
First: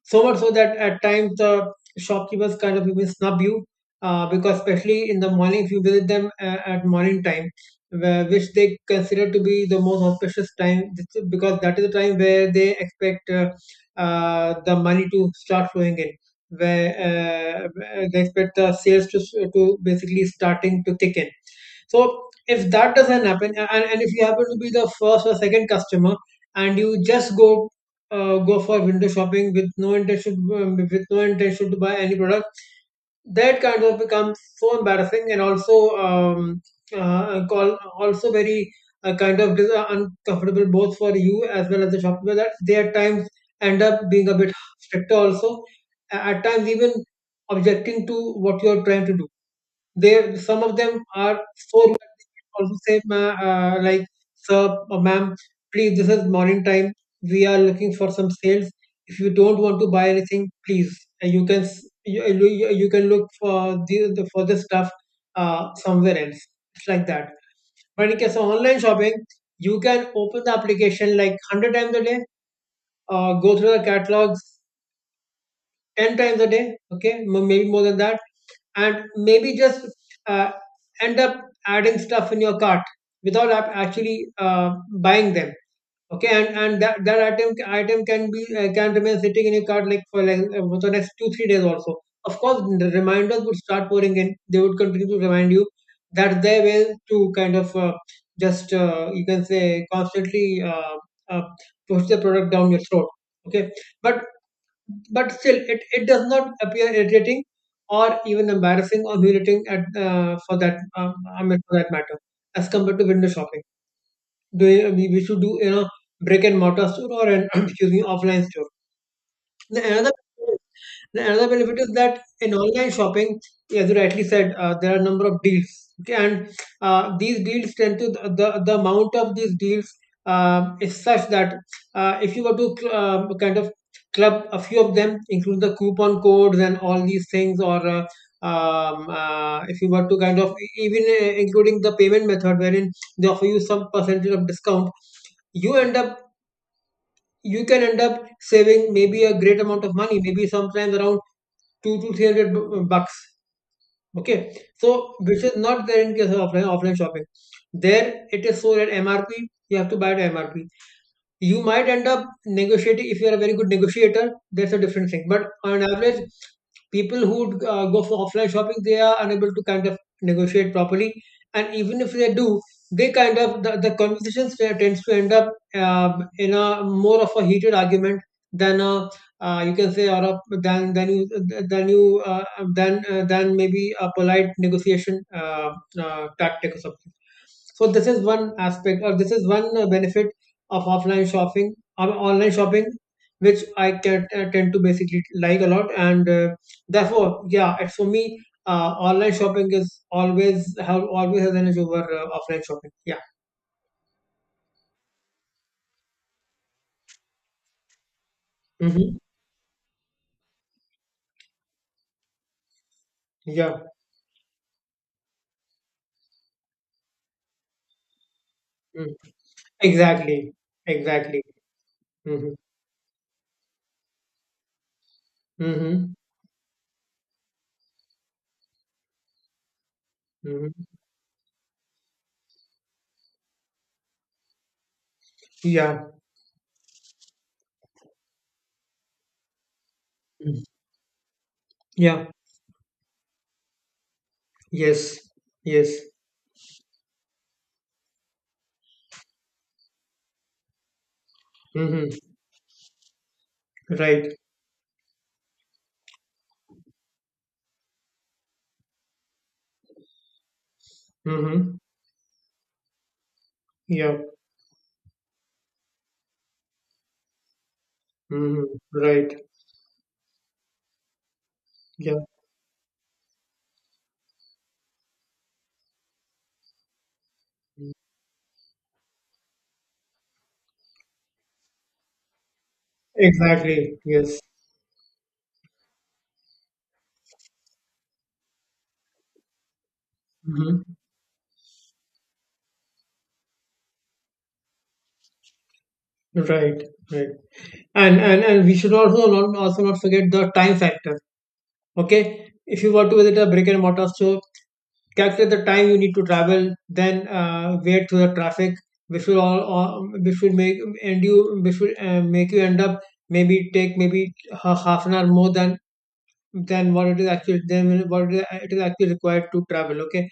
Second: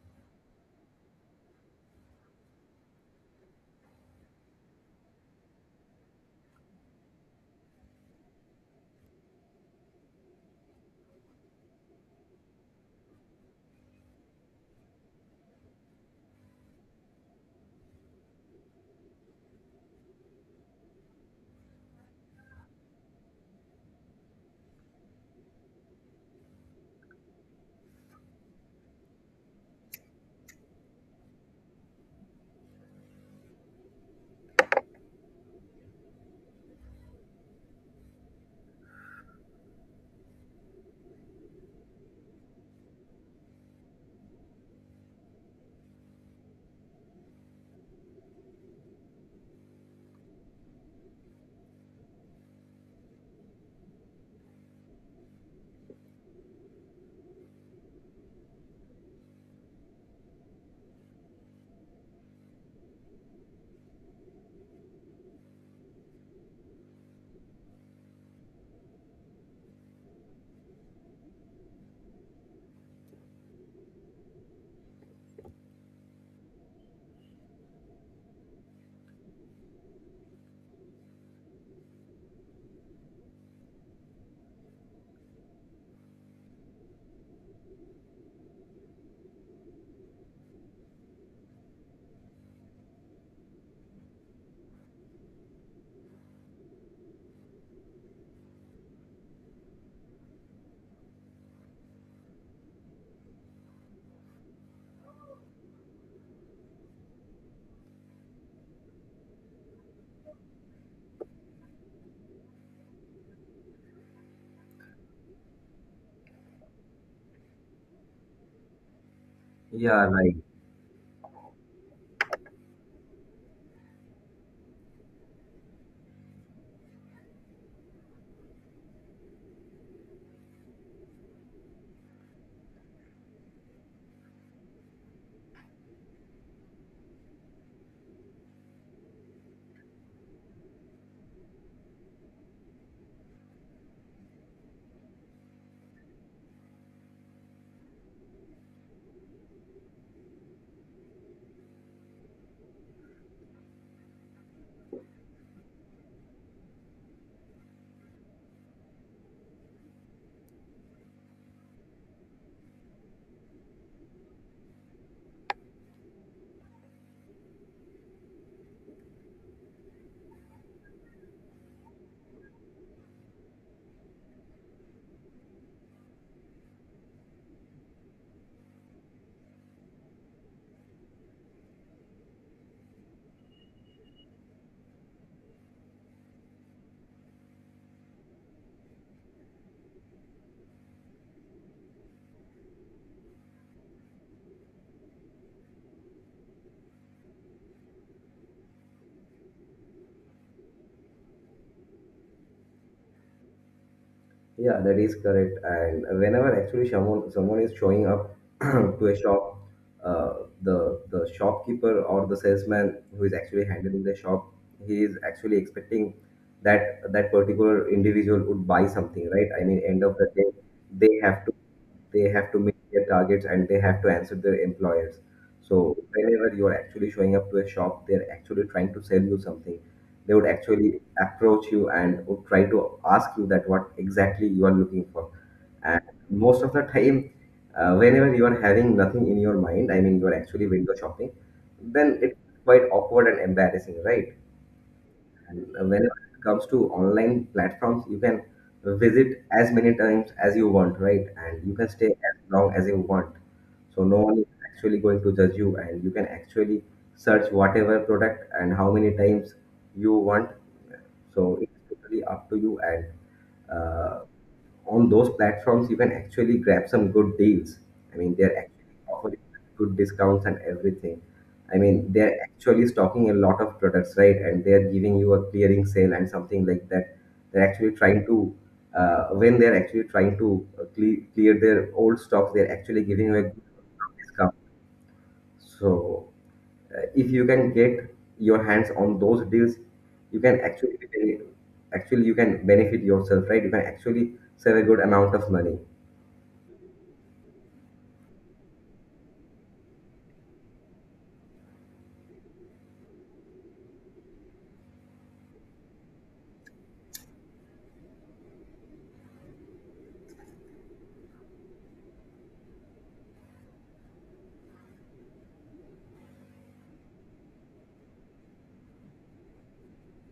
Speaker 2: So much so that at times the shopkeepers kind of even snub you, uh, because especially in the morning if you visit them uh, at morning time, where, which they consider to be the most auspicious time, this- is because that is the time where they expect uh, uh, the money to start flowing in, where uh, they expect the sales to, to basically starting to kick in. So if that doesn't happen, a- and, and if you happen to be the first or second customer, and you just go uh, go for window shopping with no intention, um, with no intention to buy any product, that kind of becomes so embarrassing, and also um, uh, call also very, uh, kind of dis- uh, uncomfortable, both for you as well as the shopkeeper, that they at times end up being a bit stricter also, a- at times even objecting to what you are trying to do. They, some of them are so rude that they can also say, "Ma- uh, like, sir or ma'am, please, this is morning time. We are looking for some sales. If you don't want to buy anything, please, uh, you can s- you, you, you can look for the, the, for this stuff uh, somewhere else." It's like that. But in case of online shopping, you can open the application like hundred times a day, uh, go through the catalogs, ten times a day, okay, m- maybe more than that, and maybe just uh, end up adding stuff in your cart without ap- actually uh, buying them. Okay, and and that, that item item can be, uh, can remain sitting in your cart, like for like, uh, for the next two three days also. Of course, the reminders would start pouring in, they would continue to remind you. That their way to kind of, uh, just uh, you can say constantly uh, uh, push the product down your throat. Okay, but but still, it, it does not appear irritating, or even embarrassing or humiliating, at uh, for that, um, I mean for that matter, as compared to window shopping. Do you- we, we should, do you know, brick and mortar store or an excuse me, offline store. The
Speaker 1: yeah,
Speaker 2: another
Speaker 1: right.
Speaker 2: the another benefit is that in online shopping, as you rightly said, uh, there are a number of deals. Okay, and uh, these deals tend to, the, the, the amount of these deals um is such that uh, if you were to cl- um kind of club a few of them, including the coupon codes and all these things, or uh, um, uh, if you were to kind of even, uh, including the payment method, wherein they offer you some percentage of discount, you end up you can end up saving maybe a great amount of money, maybe sometimes around two to three hundred bu- uh, bucks. Okay, so which is not there in case of offline, offline shopping. There it is sold at M R P. You have to buy at M R P. You might end up negotiating if you are a very good negotiator, that's a different thing, but on average people who uh, go for offline shopping, they are unable to kind of negotiate properly. And even if they do, they kind of, the, the conversations there tends to end up, um, in a more of a heated argument than a, uh, you can say or a, than than you than you uh, than uh, than maybe a polite negotiation uh, uh, tactic or something. So this is one aspect, or this is one uh, benefit of offline shopping of online shopping, which I can, uh, tend to basically like a lot. And uh, therefore, yeah, it's for me, uh, online shopping is always have always has an edge over uh, offline shopping. Yeah.
Speaker 1: Yeah, that is correct. And whenever actually someone someone is showing up to a
Speaker 2: Mm-hmm.
Speaker 1: shop, uh, the the shopkeeper or the salesman who is actually
Speaker 2: Yeah.
Speaker 1: handling the shop, he is actually expecting that that particular individual would buy
Speaker 2: Mm.
Speaker 1: something, right? I mean, end of the day,
Speaker 2: Exactly.
Speaker 1: they
Speaker 2: Exactly.
Speaker 1: have to they
Speaker 2: Mm-hmm.
Speaker 1: have to meet their targets and they have to answer their employers. So
Speaker 2: Mm-hmm.
Speaker 1: whenever you're actually showing up to a shop, they're actually trying to sell you something. They would
Speaker 2: Mm-hmm.
Speaker 1: actually approach you and would try to ask you that what exactly you are looking for. And
Speaker 2: Yeah.
Speaker 1: most of the time, uh, whenever you are having nothing in your mind, I mean you are
Speaker 2: Mm.
Speaker 1: actually window shopping, then
Speaker 2: Yeah.
Speaker 1: it's quite awkward and embarrassing, right?
Speaker 2: Yes.
Speaker 1: And uh,
Speaker 2: Yes.
Speaker 1: when it comes to online platforms, you can visit as many times as you want, right? And you can stay
Speaker 2: Mm-hmm.
Speaker 1: as long as you want. So no
Speaker 2: Right.
Speaker 1: one is actually going to judge you, and you can actually search whatever product and how many times you want. So it's
Speaker 2: Mm-hmm.
Speaker 1: totally up to you, and
Speaker 2: Yeah.
Speaker 1: uh, on those platforms you can actually grab some good deals. I mean, they're
Speaker 2: Mm-hmm.
Speaker 1: actually
Speaker 2: Right.
Speaker 1: offering good discounts and everything. I mean,
Speaker 2: Yeah.
Speaker 1: they're actually stocking a lot of products, right? And they're giving you a clearing sale and something like that. They're actually trying to, uh, when they're actually trying to uh, cle- clear their old stocks, they're actually giving you a good
Speaker 2: Exactly. Yes.
Speaker 1: discount. So, uh, if you can get your hands on those deals, you can
Speaker 2: Mm-hmm.
Speaker 1: actually be- actually you can benefit yourself, right? You can actually save a good amount of money.
Speaker 2: Right. Right. And and and we should also not also not forget the time factor. Okay, if you want to visit a brick and mortar store, calculate the time you need to travel, then uh, wait through the traffic, which will all, all which will make, and you which will uh, make you end up, maybe take maybe ha- half an hour more than than what it is actually than what it is it is actually required to travel. Okay,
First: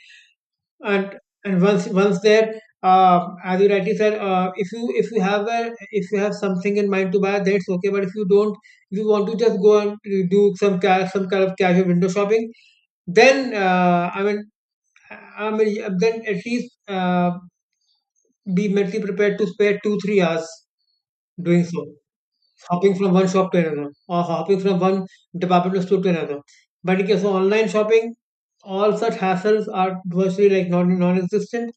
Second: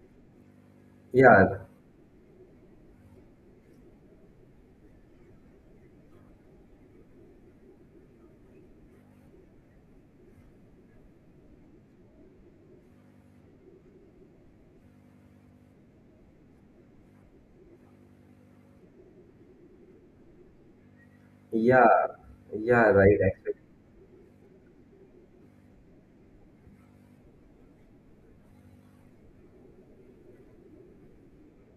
Speaker 2: and and
Speaker 1: Yeah,
Speaker 2: once once there, uh, as you rightly said, uh, if you, if you have a if you have something in mind to buy, that's okay, but if you don't, if you want to just go and do some ca- some kind of casual window shopping, then uh, i mean i mean then at least uh, be mentally prepared to spare two three hours doing so,
Speaker 1: yeah, yeah,
Speaker 2: hopping from
Speaker 1: right.
Speaker 2: one shop
Speaker 1: Actually,
Speaker 2: to another, or hopping from one department store to another. But okay, so online shopping, all such hassles are virtually like non non-existent.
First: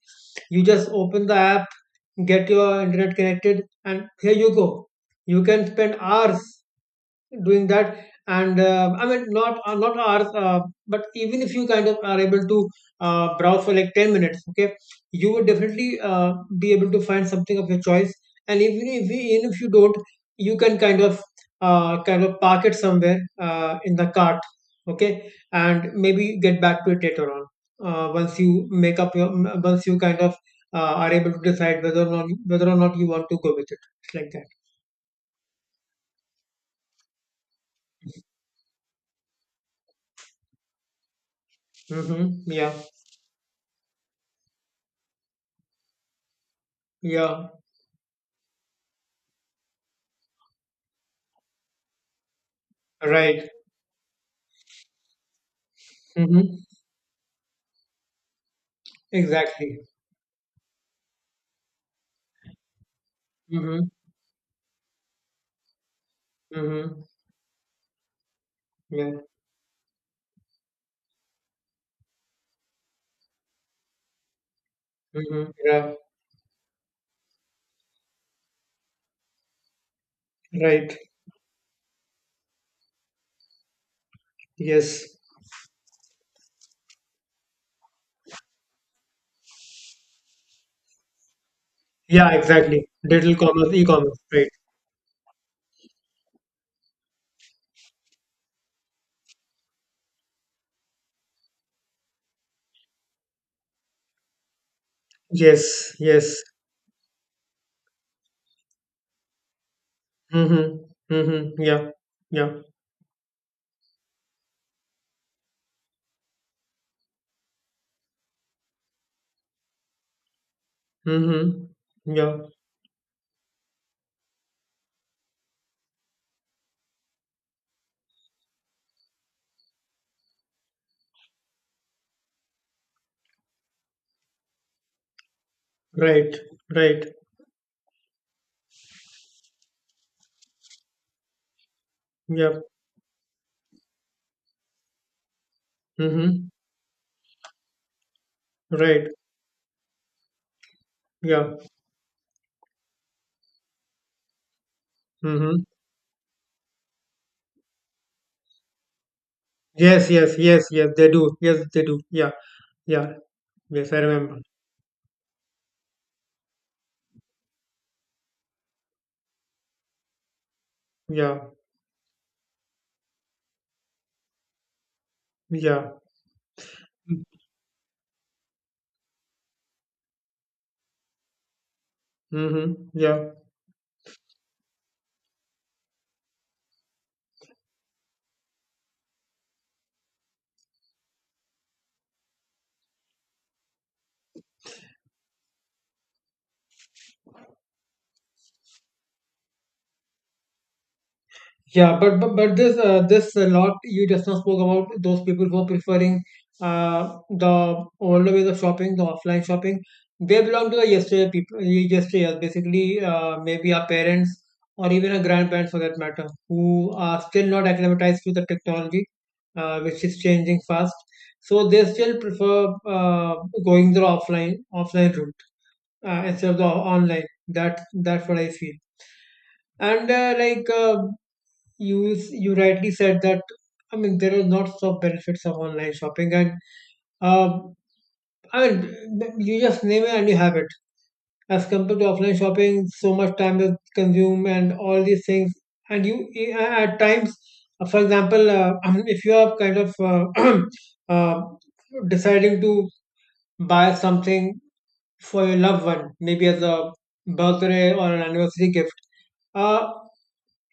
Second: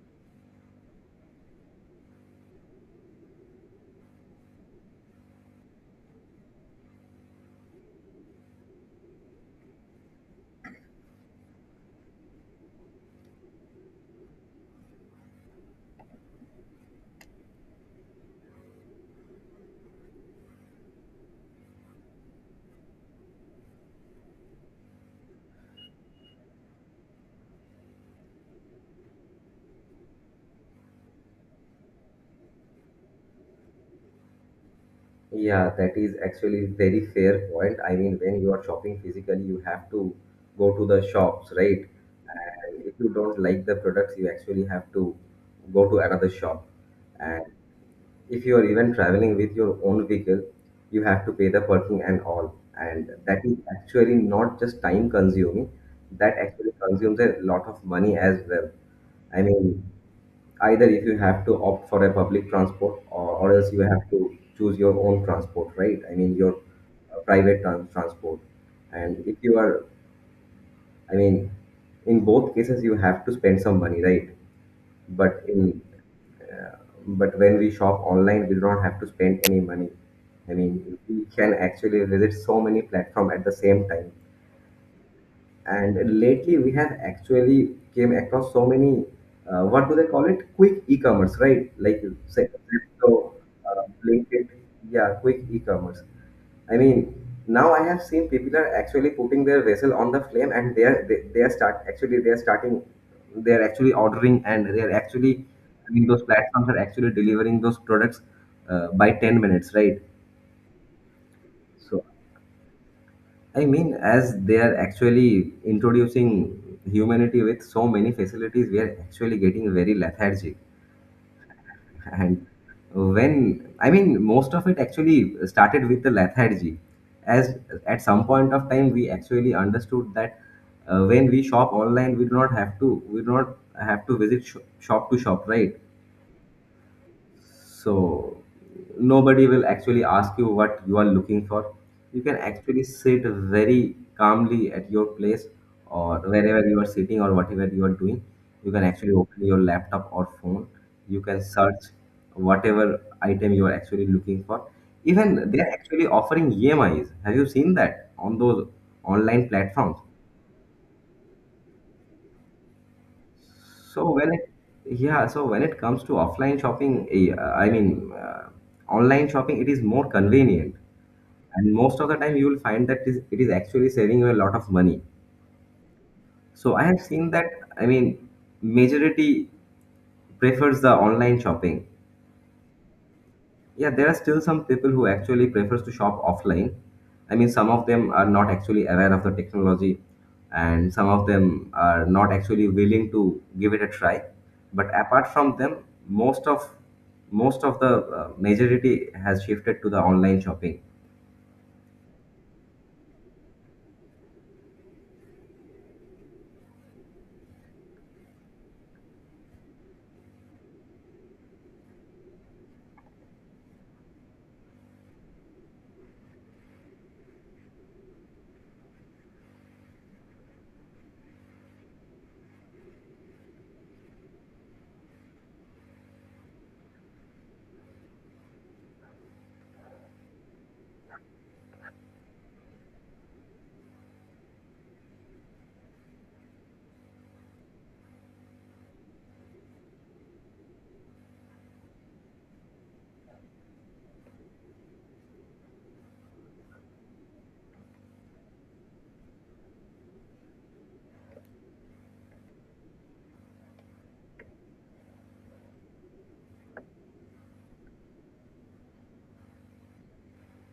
Speaker 2: You just open the app, get your internet connected, and here you go. You can spend hours doing that. And uh, i mean not uh, not hours, uh, but even if you kind of are able to uh, browse for like ten minutes, okay, you would definitely uh, be able to find something of your choice. And even if you, even if you don't, you can kind of uh, kind of park it somewhere, uh, in the cart. Okay, and maybe get back to it later on, uh, once you make up your once you kind of uh, are able to decide whether or not whether or not you want to go with it. It's like
Speaker 1: yeah, that is actually very fair point. I mean, when you are shopping physically, you have to go to the shops, right?
Speaker 2: that. Hmm. Yeah.
Speaker 1: And if you don't like the products, you actually have to go to another shop. And
Speaker 2: Yeah.
Speaker 1: if you are even traveling with your own vehicle, you have to pay the parking and all. And that
Speaker 2: Right.
Speaker 1: is actually not just time consuming, that
Speaker 2: Mm-hmm.
Speaker 1: actually consumes a lot of money as well. I
Speaker 2: Exactly.
Speaker 1: mean, either if you have to opt for a public transport, or, or else you
Speaker 2: Mm-hmm.
Speaker 1: have to choose your own transport, right? I mean your
Speaker 2: Mm-hmm.
Speaker 1: uh, private trans- transport. And
Speaker 2: Yeah.
Speaker 1: if you are, I mean, in both cases you have to spend some money, right? But
Speaker 2: Mm-hmm.
Speaker 1: in
Speaker 2: Yeah.
Speaker 1: uh, but when we shop online, we don't have to spend any money. I mean,
Speaker 2: Right.
Speaker 1: we can actually visit so many platforms at the same time.
Speaker 2: Yes.
Speaker 1: And lately we have actually came across so many uh, what do they call it, quick e-commerce, right? Like you
Speaker 2: Yeah,
Speaker 1: say,
Speaker 2: exactly. Digital
Speaker 1: so
Speaker 2: commerce,
Speaker 1: uh,
Speaker 2: e-commerce. Right.
Speaker 1: LinkedIn. Yeah, quick e-commerce, I mean, now I have seen people are actually putting their vessel on the flame, and they are they, they are start actually they are starting they are actually ordering. And they are actually I
Speaker 2: Yes.
Speaker 1: mean, those
Speaker 2: Yes.
Speaker 1: platforms are actually delivering those products uh, by ten minutes, right?
Speaker 2: Mm-hmm. Mm-hmm. Yeah.
Speaker 1: So,
Speaker 2: Yeah.
Speaker 1: I mean, as they are actually introducing humanity with so many facilities, we are actually getting very lethargic.
Speaker 2: Mm-hmm.
Speaker 1: And
Speaker 2: Yeah.
Speaker 1: when, I mean, most of it actually started with the lethargy. As At some point of time, we actually understood that uh, when we shop online, we do not have to, we do not have to visit sh- shop to shop, right?
Speaker 2: Right. Right.
Speaker 1: So nobody will actually ask you what you are looking for. You can
Speaker 2: Yeah.
Speaker 1: actually sit very calmly at your place, or
Speaker 2: Mm-hmm.
Speaker 1: wherever you are sitting or whatever you are doing. You can
Speaker 2: Right.
Speaker 1: actually open your laptop or phone. You can
Speaker 2: Yeah.
Speaker 1: search whatever item you are actually looking for. Even they
Speaker 2: Mm-hmm.
Speaker 1: are actually offering E M Is. Have you seen that on those online platforms?
Speaker 2: Yes, yes, yes, yes, they do. Yes, they do. Yeah. Yeah. Yes, I
Speaker 1: So when
Speaker 2: remember.
Speaker 1: it Yeah, so when it comes to offline shopping, eh, uh, I mean uh, online shopping, it is more convenient,
Speaker 2: Yeah.
Speaker 1: and most of the time you will find that is it is actually saving you a lot of money.
Speaker 2: Yeah.
Speaker 1: So I have seen that, I mean, majority prefers the online shopping.
Speaker 2: Mm-hmm. Yeah.
Speaker 1: Yeah, there are still some people who actually prefers to shop offline. I mean, some of them are not actually aware of the technology, and some of them are not actually willing to give it a try. But apart from them, most of most of the uh, majority has shifted to the online shopping.
Speaker 2: Yeah, but but, but this, uh, this a lot you just now spoke about, those people who are preferring uh, the older ways of shopping, the offline shopping. They belong to the yesterday people, yesterday, basically uh, maybe our parents, or even our grandparents for that matter, who are still not acclimatized to the technology, uh, which is changing fast. So they still prefer, uh, going the offline offline route, uh, instead of the online. That that's what I feel. And uh, like uh, you is- you rightly said that. I mean there are lots of benefits of online shopping, and uh, I mean you just name it and you have it, as compared to offline shopping. So much time is consumed and all these things, and you eh, at times, uh, for example, uh, if you are kind of uh, uh, deciding to buy something for your loved one, maybe as a birthday or an anniversary gift. Uh,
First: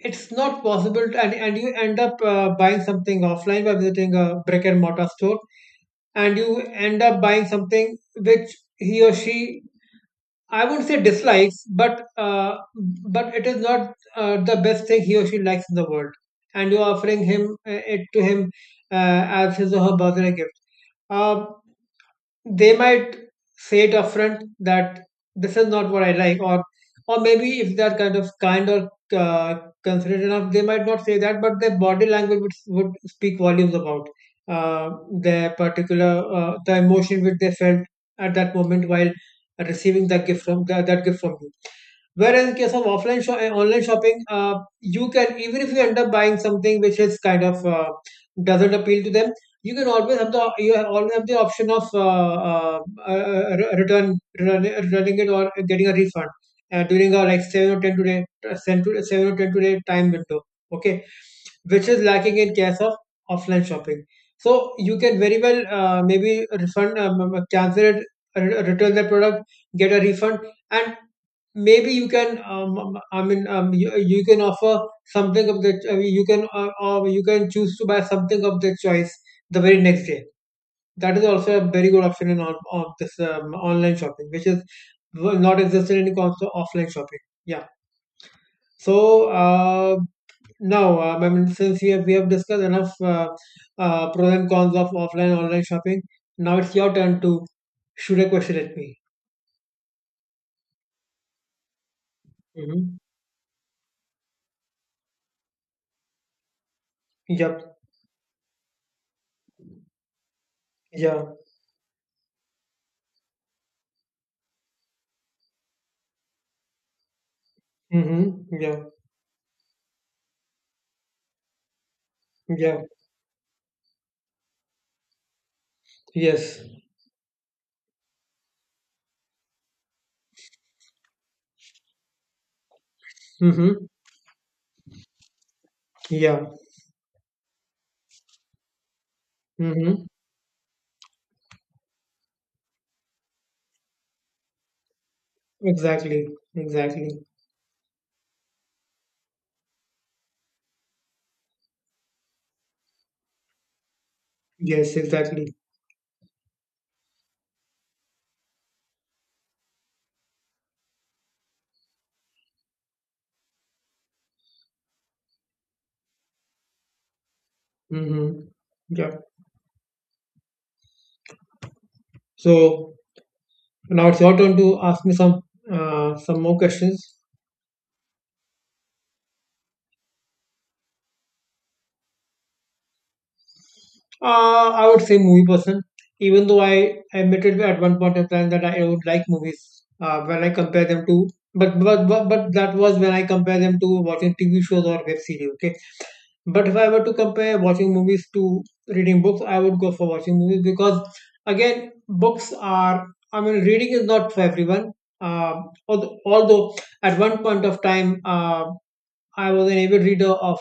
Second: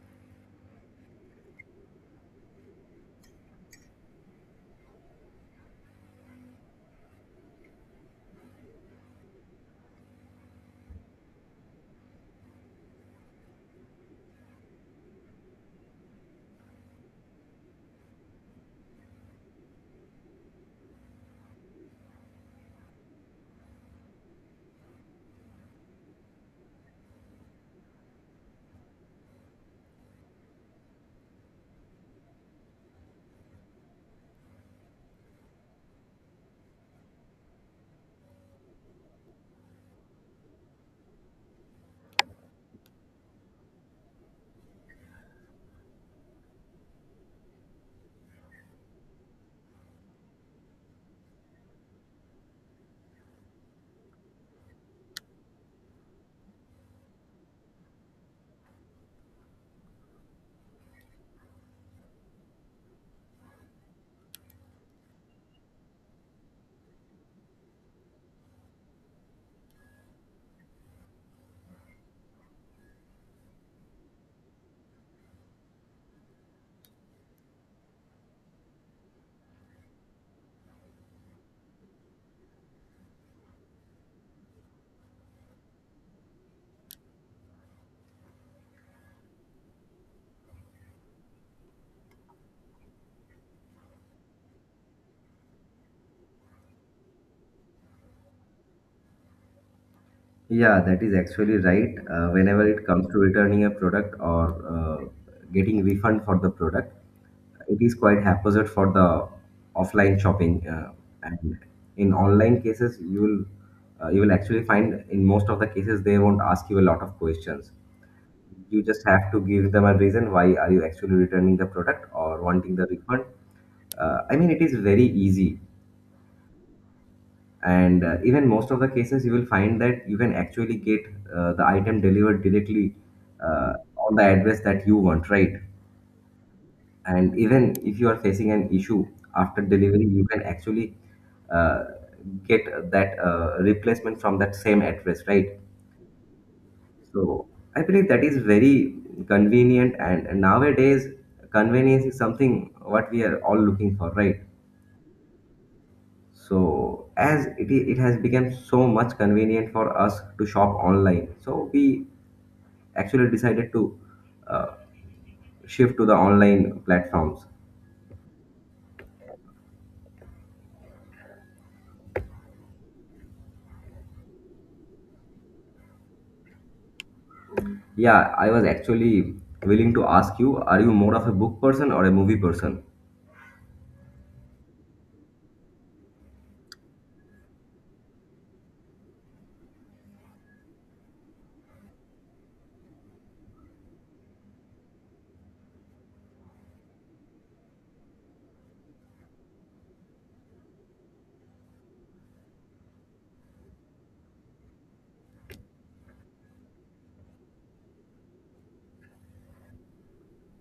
Speaker 2: it's not possible to, and, and you end up uh, buying something offline by visiting a brick and mortar store, and you end up buying something which he or she, i wouldn't say dislikes, but uh, but it is not uh, the best thing he or she likes in the world, and you're offering him uh, it to him uh, as his or her birthday gift. uh, they might say it upfront that this is not what I like, or or maybe if they're kind of kind or uh, considerate enough, they might not say that, but their body language would, would speak volumes about uh, their particular uh, the emotion which they felt at that moment while receiving that gift from that, that gift from you. Whereas in case of offline shop, online shopping, uh, you can, even if you end up buying something which is kind of uh, doesn't appeal to them, you can always have the you have always have the option of uh, uh, uh, uh, re- return, return returning it or getting a refund uh, during a like seven or ten to day seven to seven or ten to day time window. Okay, which is lacking in case of offline shopping. So you can very well uh, maybe refund, um, cancel it, re- return the product, get a refund, and maybe you can um, um, i mean um, you, you can offer something of the I mean, you can uh, uh, you can choose to buy something of their choice the very next day. That is also a very good option in on, on this um, online shopping, which is not existent in comes to offline shopping. Yeah. So uh, now um, I mean since we have we have discussed enough uh, uh, pros and cons of offline online shopping, now it's your turn to shoot a question at me.
Speaker 1: Yeah, that is actually right. Uh, whenever it
Speaker 2: Mm-hmm.
Speaker 1: comes to returning a product or uh, getting refund for the product,
Speaker 2: Yep.
Speaker 1: it is quite haphazard for the offline shopping. Uh,
Speaker 2: Yeah.
Speaker 1: and in online cases you will uh, you will actually find in most of the cases they won't ask you a lot of questions.
Speaker 2: Mm-hmm. Yeah.
Speaker 1: You just have to give them a reason why are you actually returning the product or wanting
Speaker 2: Yeah.
Speaker 1: the refund. uh, I mean, it is very easy.
Speaker 2: Yes.
Speaker 1: And uh, even most of the cases you will find that you can actually get uh, the item delivered directly uh,
Speaker 2: Mm-hmm.
Speaker 1: on the address that you want, right?
Speaker 2: Yeah.
Speaker 1: And even if you are facing an issue after
Speaker 2: Mm-hmm.
Speaker 1: delivery, you can actually uh, get that uh, replacement from that same address, right?
Speaker 2: Exactly. Exactly.
Speaker 1: So I believe that is very convenient, and nowadays convenience is something what we are all looking for, right?
Speaker 2: Yes, exactly.
Speaker 1: So as it, i- it has become so much convenient for us to shop online, so we actually decided to uh, shift to the online platforms.
Speaker 2: Mm-hmm. Yeah. So now it's your turn to ask me some uh, some more questions.
Speaker 1: Yeah, I was actually willing to ask you, are you more of a book person or a movie person?
Speaker 2: Uh, I would say movie person, even though I admitted at one point in time that I would like movies uh, when I compare them to, but, but but but that was when I compare them to watching T V shows or web series. Okay. But if I were to compare watching movies to reading books, I would go for watching movies because, again, books are, I mean, reading is not for everyone. Um although, although at one point of time, uh, I was an avid reader of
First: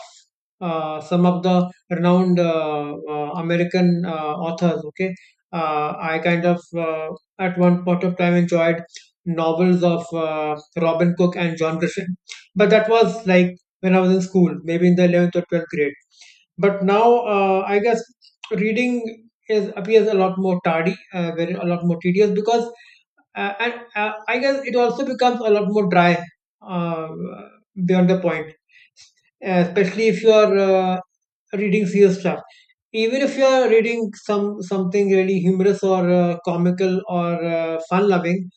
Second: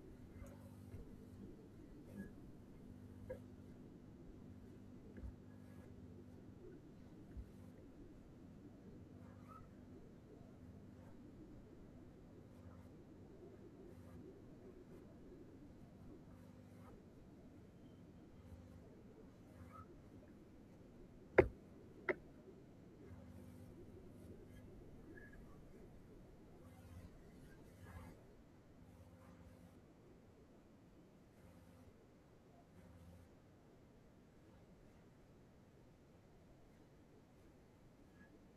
Speaker 2: uh, some of the renowned uh, uh, American uh, authors. Okay. uh, I kind of uh, at one point of time enjoyed novels of uh, Robin Cook and John Grisham, but that was like when I was in school, maybe in the eleventh or twelfth grade. But now uh, I guess reading is appears a lot more tardy, uh, very a lot more tedious, because uh, and uh, I guess it also becomes a lot more dry uh, beyond the point, uh, especially if you are uh, reading serious stuff. Even if you are reading some something really humorous or uh, comical or uh, fun-loving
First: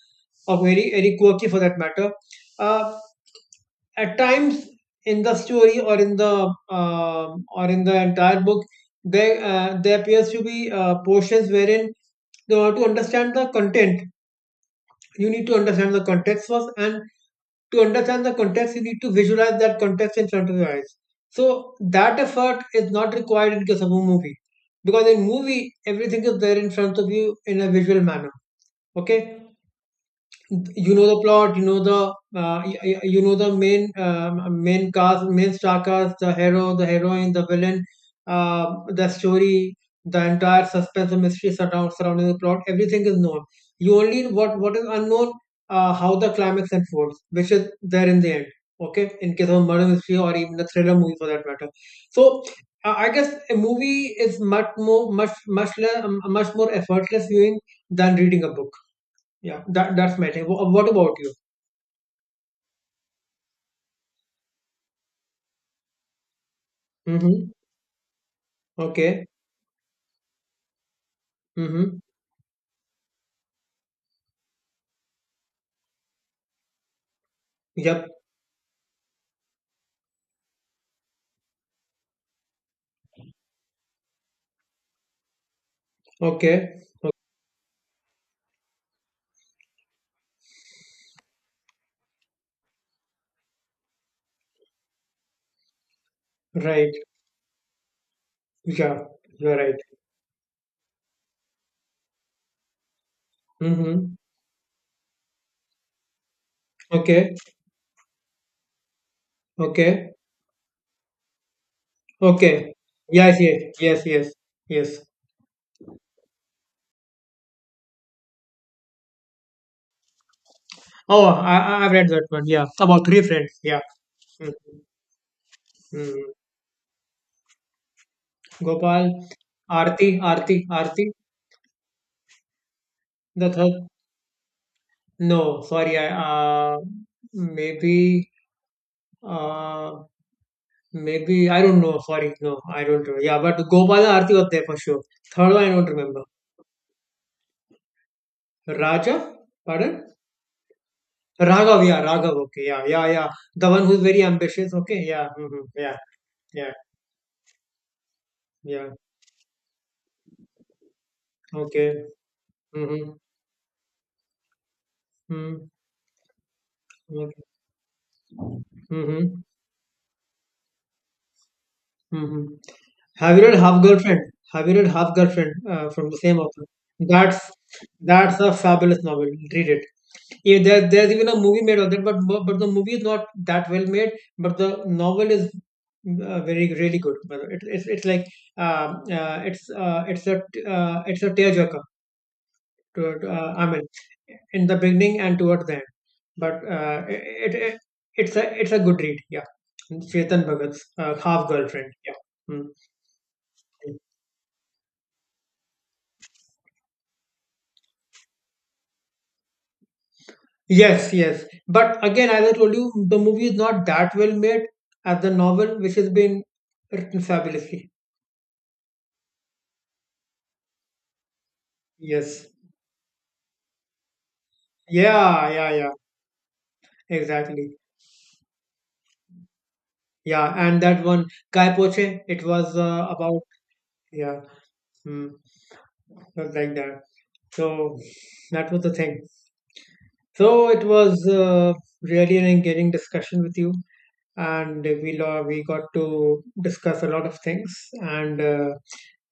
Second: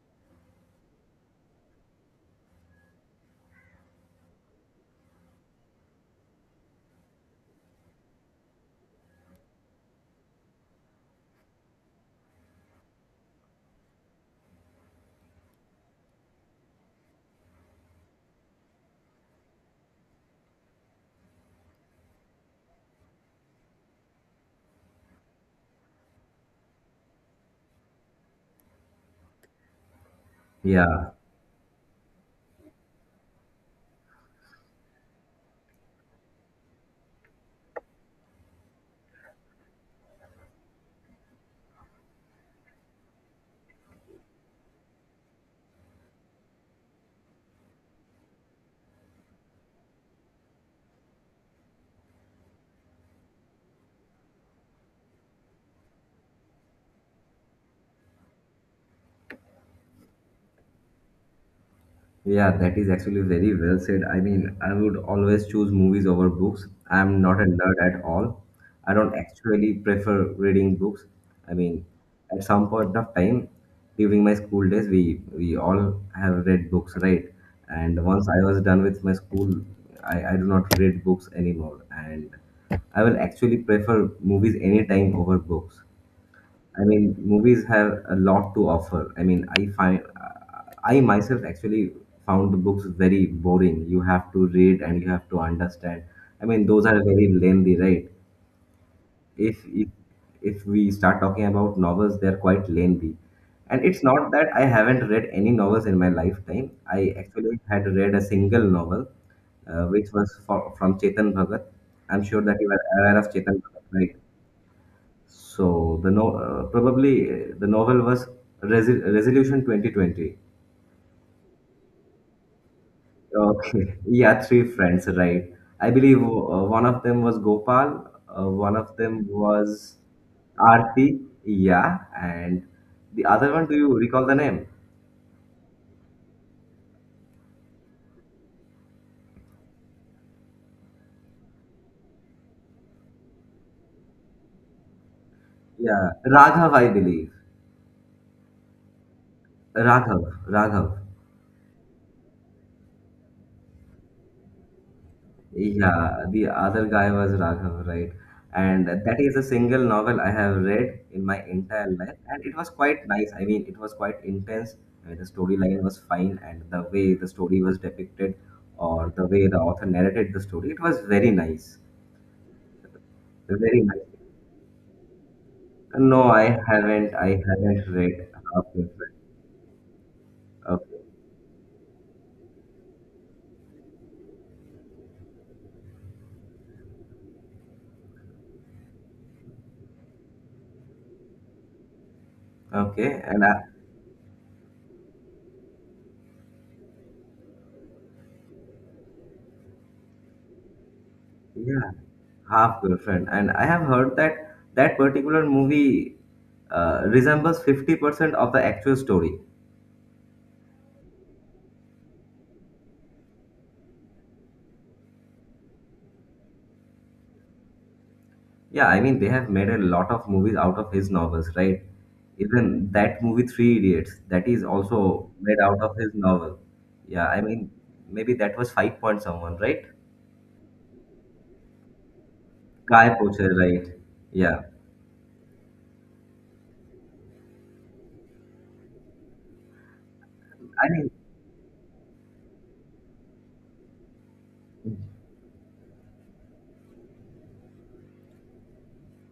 Speaker 2: or very very quirky for that matter, uh, at times in the story or in the um or in the entire book, there uh, there appears to be uh, portions wherein they want to understand the content. You need to understand the context first, and to understand the context you need to visualize that context in front of your eyes, so that effort is not required in case of a movie, because in movie everything is there in front of you in a visual manner. Okay. You know
Speaker 1: Yeah,
Speaker 2: the plot, you know the uh, y- y- you know the main um main cast, main star cast, the hero, the heroine, the villain, uh, the story, the entire suspense and mystery surround, surrounding the plot, everything is known. You only what what is unknown, uh, how the climax unfolds, which is there in the end. Okay, in case of a murder mystery or even a thriller movie for that matter. So uh, I guess a movie is much more much much less, much more effortless viewing than reading a book. Yeah, that that's matter. Wh- What about you?
Speaker 1: yeah, that is actually very well said. I mean, I would always choose movies over books. I'm not a
Speaker 2: Mm-hmm.
Speaker 1: nerd at all. I don't
Speaker 2: Okay.
Speaker 1: actually prefer reading books. I mean,
Speaker 2: Mm-hmm.
Speaker 1: at some point of time during my school days, we we all have read books, right? And
Speaker 2: Yep.
Speaker 1: once I was done with my school, I, I do not read books anymore. And I will actually prefer movies anytime over books.
Speaker 2: Okay.
Speaker 1: I
Speaker 2: O-
Speaker 1: mean, movies have a lot to offer. I mean, I find I myself actually found the books very boring. You have to read and you have to understand. I mean, those
Speaker 2: Right.
Speaker 1: are very lengthy, right?
Speaker 2: Yeah. You're
Speaker 1: If
Speaker 2: right.
Speaker 1: if if we start talking about novels, they're quite lengthy. And it's
Speaker 2: Mm-hmm.
Speaker 1: not that I haven't read any novels in my lifetime. I
Speaker 2: Okay.
Speaker 1: actually had read a single novel, uh,
Speaker 2: Okay.
Speaker 1: which was for, from Chetan Bhagat. I'm sure that you
Speaker 2: Okay.
Speaker 1: are aware of
Speaker 2: Yes. Yes.
Speaker 1: Chetan Bhagat,
Speaker 2: Yes.
Speaker 1: right?
Speaker 2: Yes. Yes.
Speaker 1: So the no uh, probably uh, the novel was Resi Resolution twenty twenty.
Speaker 2: Oh, I I- I've read that one. Yeah. About three friends. Yeah.
Speaker 1: Okay, yeah, three
Speaker 2: Mm-hmm.
Speaker 1: friends, right? I believe
Speaker 2: Mm-hmm.
Speaker 1: uh, one of them was Gopal, uh, one of
Speaker 2: Gopal,
Speaker 1: them was
Speaker 2: Aarti, Aarti, Aarti.
Speaker 1: Aarti, yeah, and the
Speaker 2: The
Speaker 1: other one, do
Speaker 2: third.
Speaker 1: you recall the name?
Speaker 2: No. Sorry. I uh maybe uh Maybe I don't know. Sorry, no, I don't remember. Yeah, but Gopala Arti was there for sure. Third one I don't
Speaker 1: Yeah,
Speaker 2: remember.
Speaker 1: Raghav, I believe.
Speaker 2: Raja, pardon?
Speaker 1: Raghav, Raghav.
Speaker 2: Raghav, yeah, Raghav. Okay, yeah, yeah, yeah. The one who's very ambitious. Okay, yeah, mm-hmm, yeah,
Speaker 1: Yeah, the
Speaker 2: yeah,
Speaker 1: other guy was Raghav, right? And
Speaker 2: yeah.
Speaker 1: that is a single novel I have read in my
Speaker 2: Okay.
Speaker 1: entire life, and it was quite
Speaker 2: Mm-hmm,
Speaker 1: nice. I mean, it was quite intense. I mean, the
Speaker 2: mm-hmm,
Speaker 1: storyline was fine, and the way the
Speaker 2: okay.
Speaker 1: story was depicted, or the
Speaker 2: Mm-hmm,
Speaker 1: way the author narrated the story, it was very nice.
Speaker 2: mm-hmm. Have you read Half
Speaker 1: Very nice.
Speaker 2: Girlfriend? Have you read Half Girlfriend uh, from the
Speaker 1: No,
Speaker 2: same
Speaker 1: I
Speaker 2: author?
Speaker 1: haven't. I
Speaker 2: That's
Speaker 1: haven't read.
Speaker 2: that's a
Speaker 1: Okay,
Speaker 2: fabulous novel. Read it. Yeah, there,
Speaker 1: okay,
Speaker 2: there's even a movie made of that, but mo- but the movie is not that well made. But the novel is uh, very really good. But it, it's it's like um, uh, it's uh, it's a t- uh, it's a tearjerker. To,
Speaker 1: okay.
Speaker 2: to,
Speaker 1: And I,
Speaker 2: uh, I mean, in the beginning and towards the end. But uh, it, it it's a it's a good read. Yeah, Chetan Bhagat's uh, half
Speaker 1: yeah,
Speaker 2: girlfriend. Yeah. Hmm.
Speaker 1: Half Girlfriend, and I have heard that that particular movie uh, resembles fifty percent of the actual story.
Speaker 2: Yes, yes. But again, as I told you, the movie is not that well made as the novel, which has been written fabulously.
Speaker 1: Yeah, I mean, they have made a lot of movies out of his novels, right?
Speaker 2: Yes.
Speaker 1: Even that movie, Three Idiots, that is also
Speaker 2: Yeah,
Speaker 1: made
Speaker 2: yeah,
Speaker 1: out
Speaker 2: yeah.
Speaker 1: of his novel. Yeah, I mean,
Speaker 2: Exactly.
Speaker 1: maybe that was Five Point Someone, right?
Speaker 2: Yeah, and that one Kai Poche, it was uh,
Speaker 1: Guy
Speaker 2: about
Speaker 1: Pocher, right?
Speaker 2: yeah,
Speaker 1: Yeah,
Speaker 2: mm, was like that. So that was the thing. So it
Speaker 1: I mean,
Speaker 2: was uh, really an engaging discussion with you, and we lo- we got to discuss a lot of things, and uh,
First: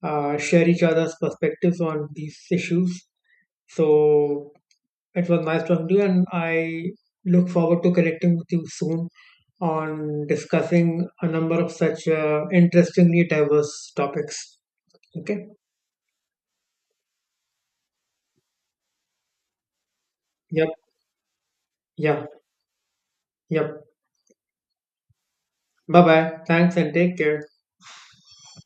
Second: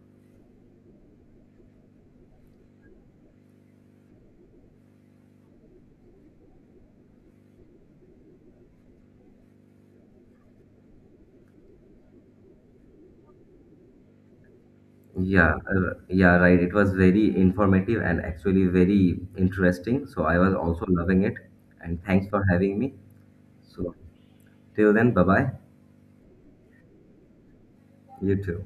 Speaker 2: uh, share each other's perspectives on these issues. So it was nice talking to you, and I look forward to connecting with you soon on discussing a number of such uh, interestingly diverse topics. Okay.
Speaker 1: yeah, uh, yeah, right. It was very informative and actually very interesting. So I was
Speaker 2: Yep.
Speaker 1: also loving it. And
Speaker 2: Yeah.
Speaker 1: thanks for having me.
Speaker 2: Yep.
Speaker 1: So, till then, bye bye.
Speaker 2: Bye bye. Thanks and take care.
Speaker 1: You too.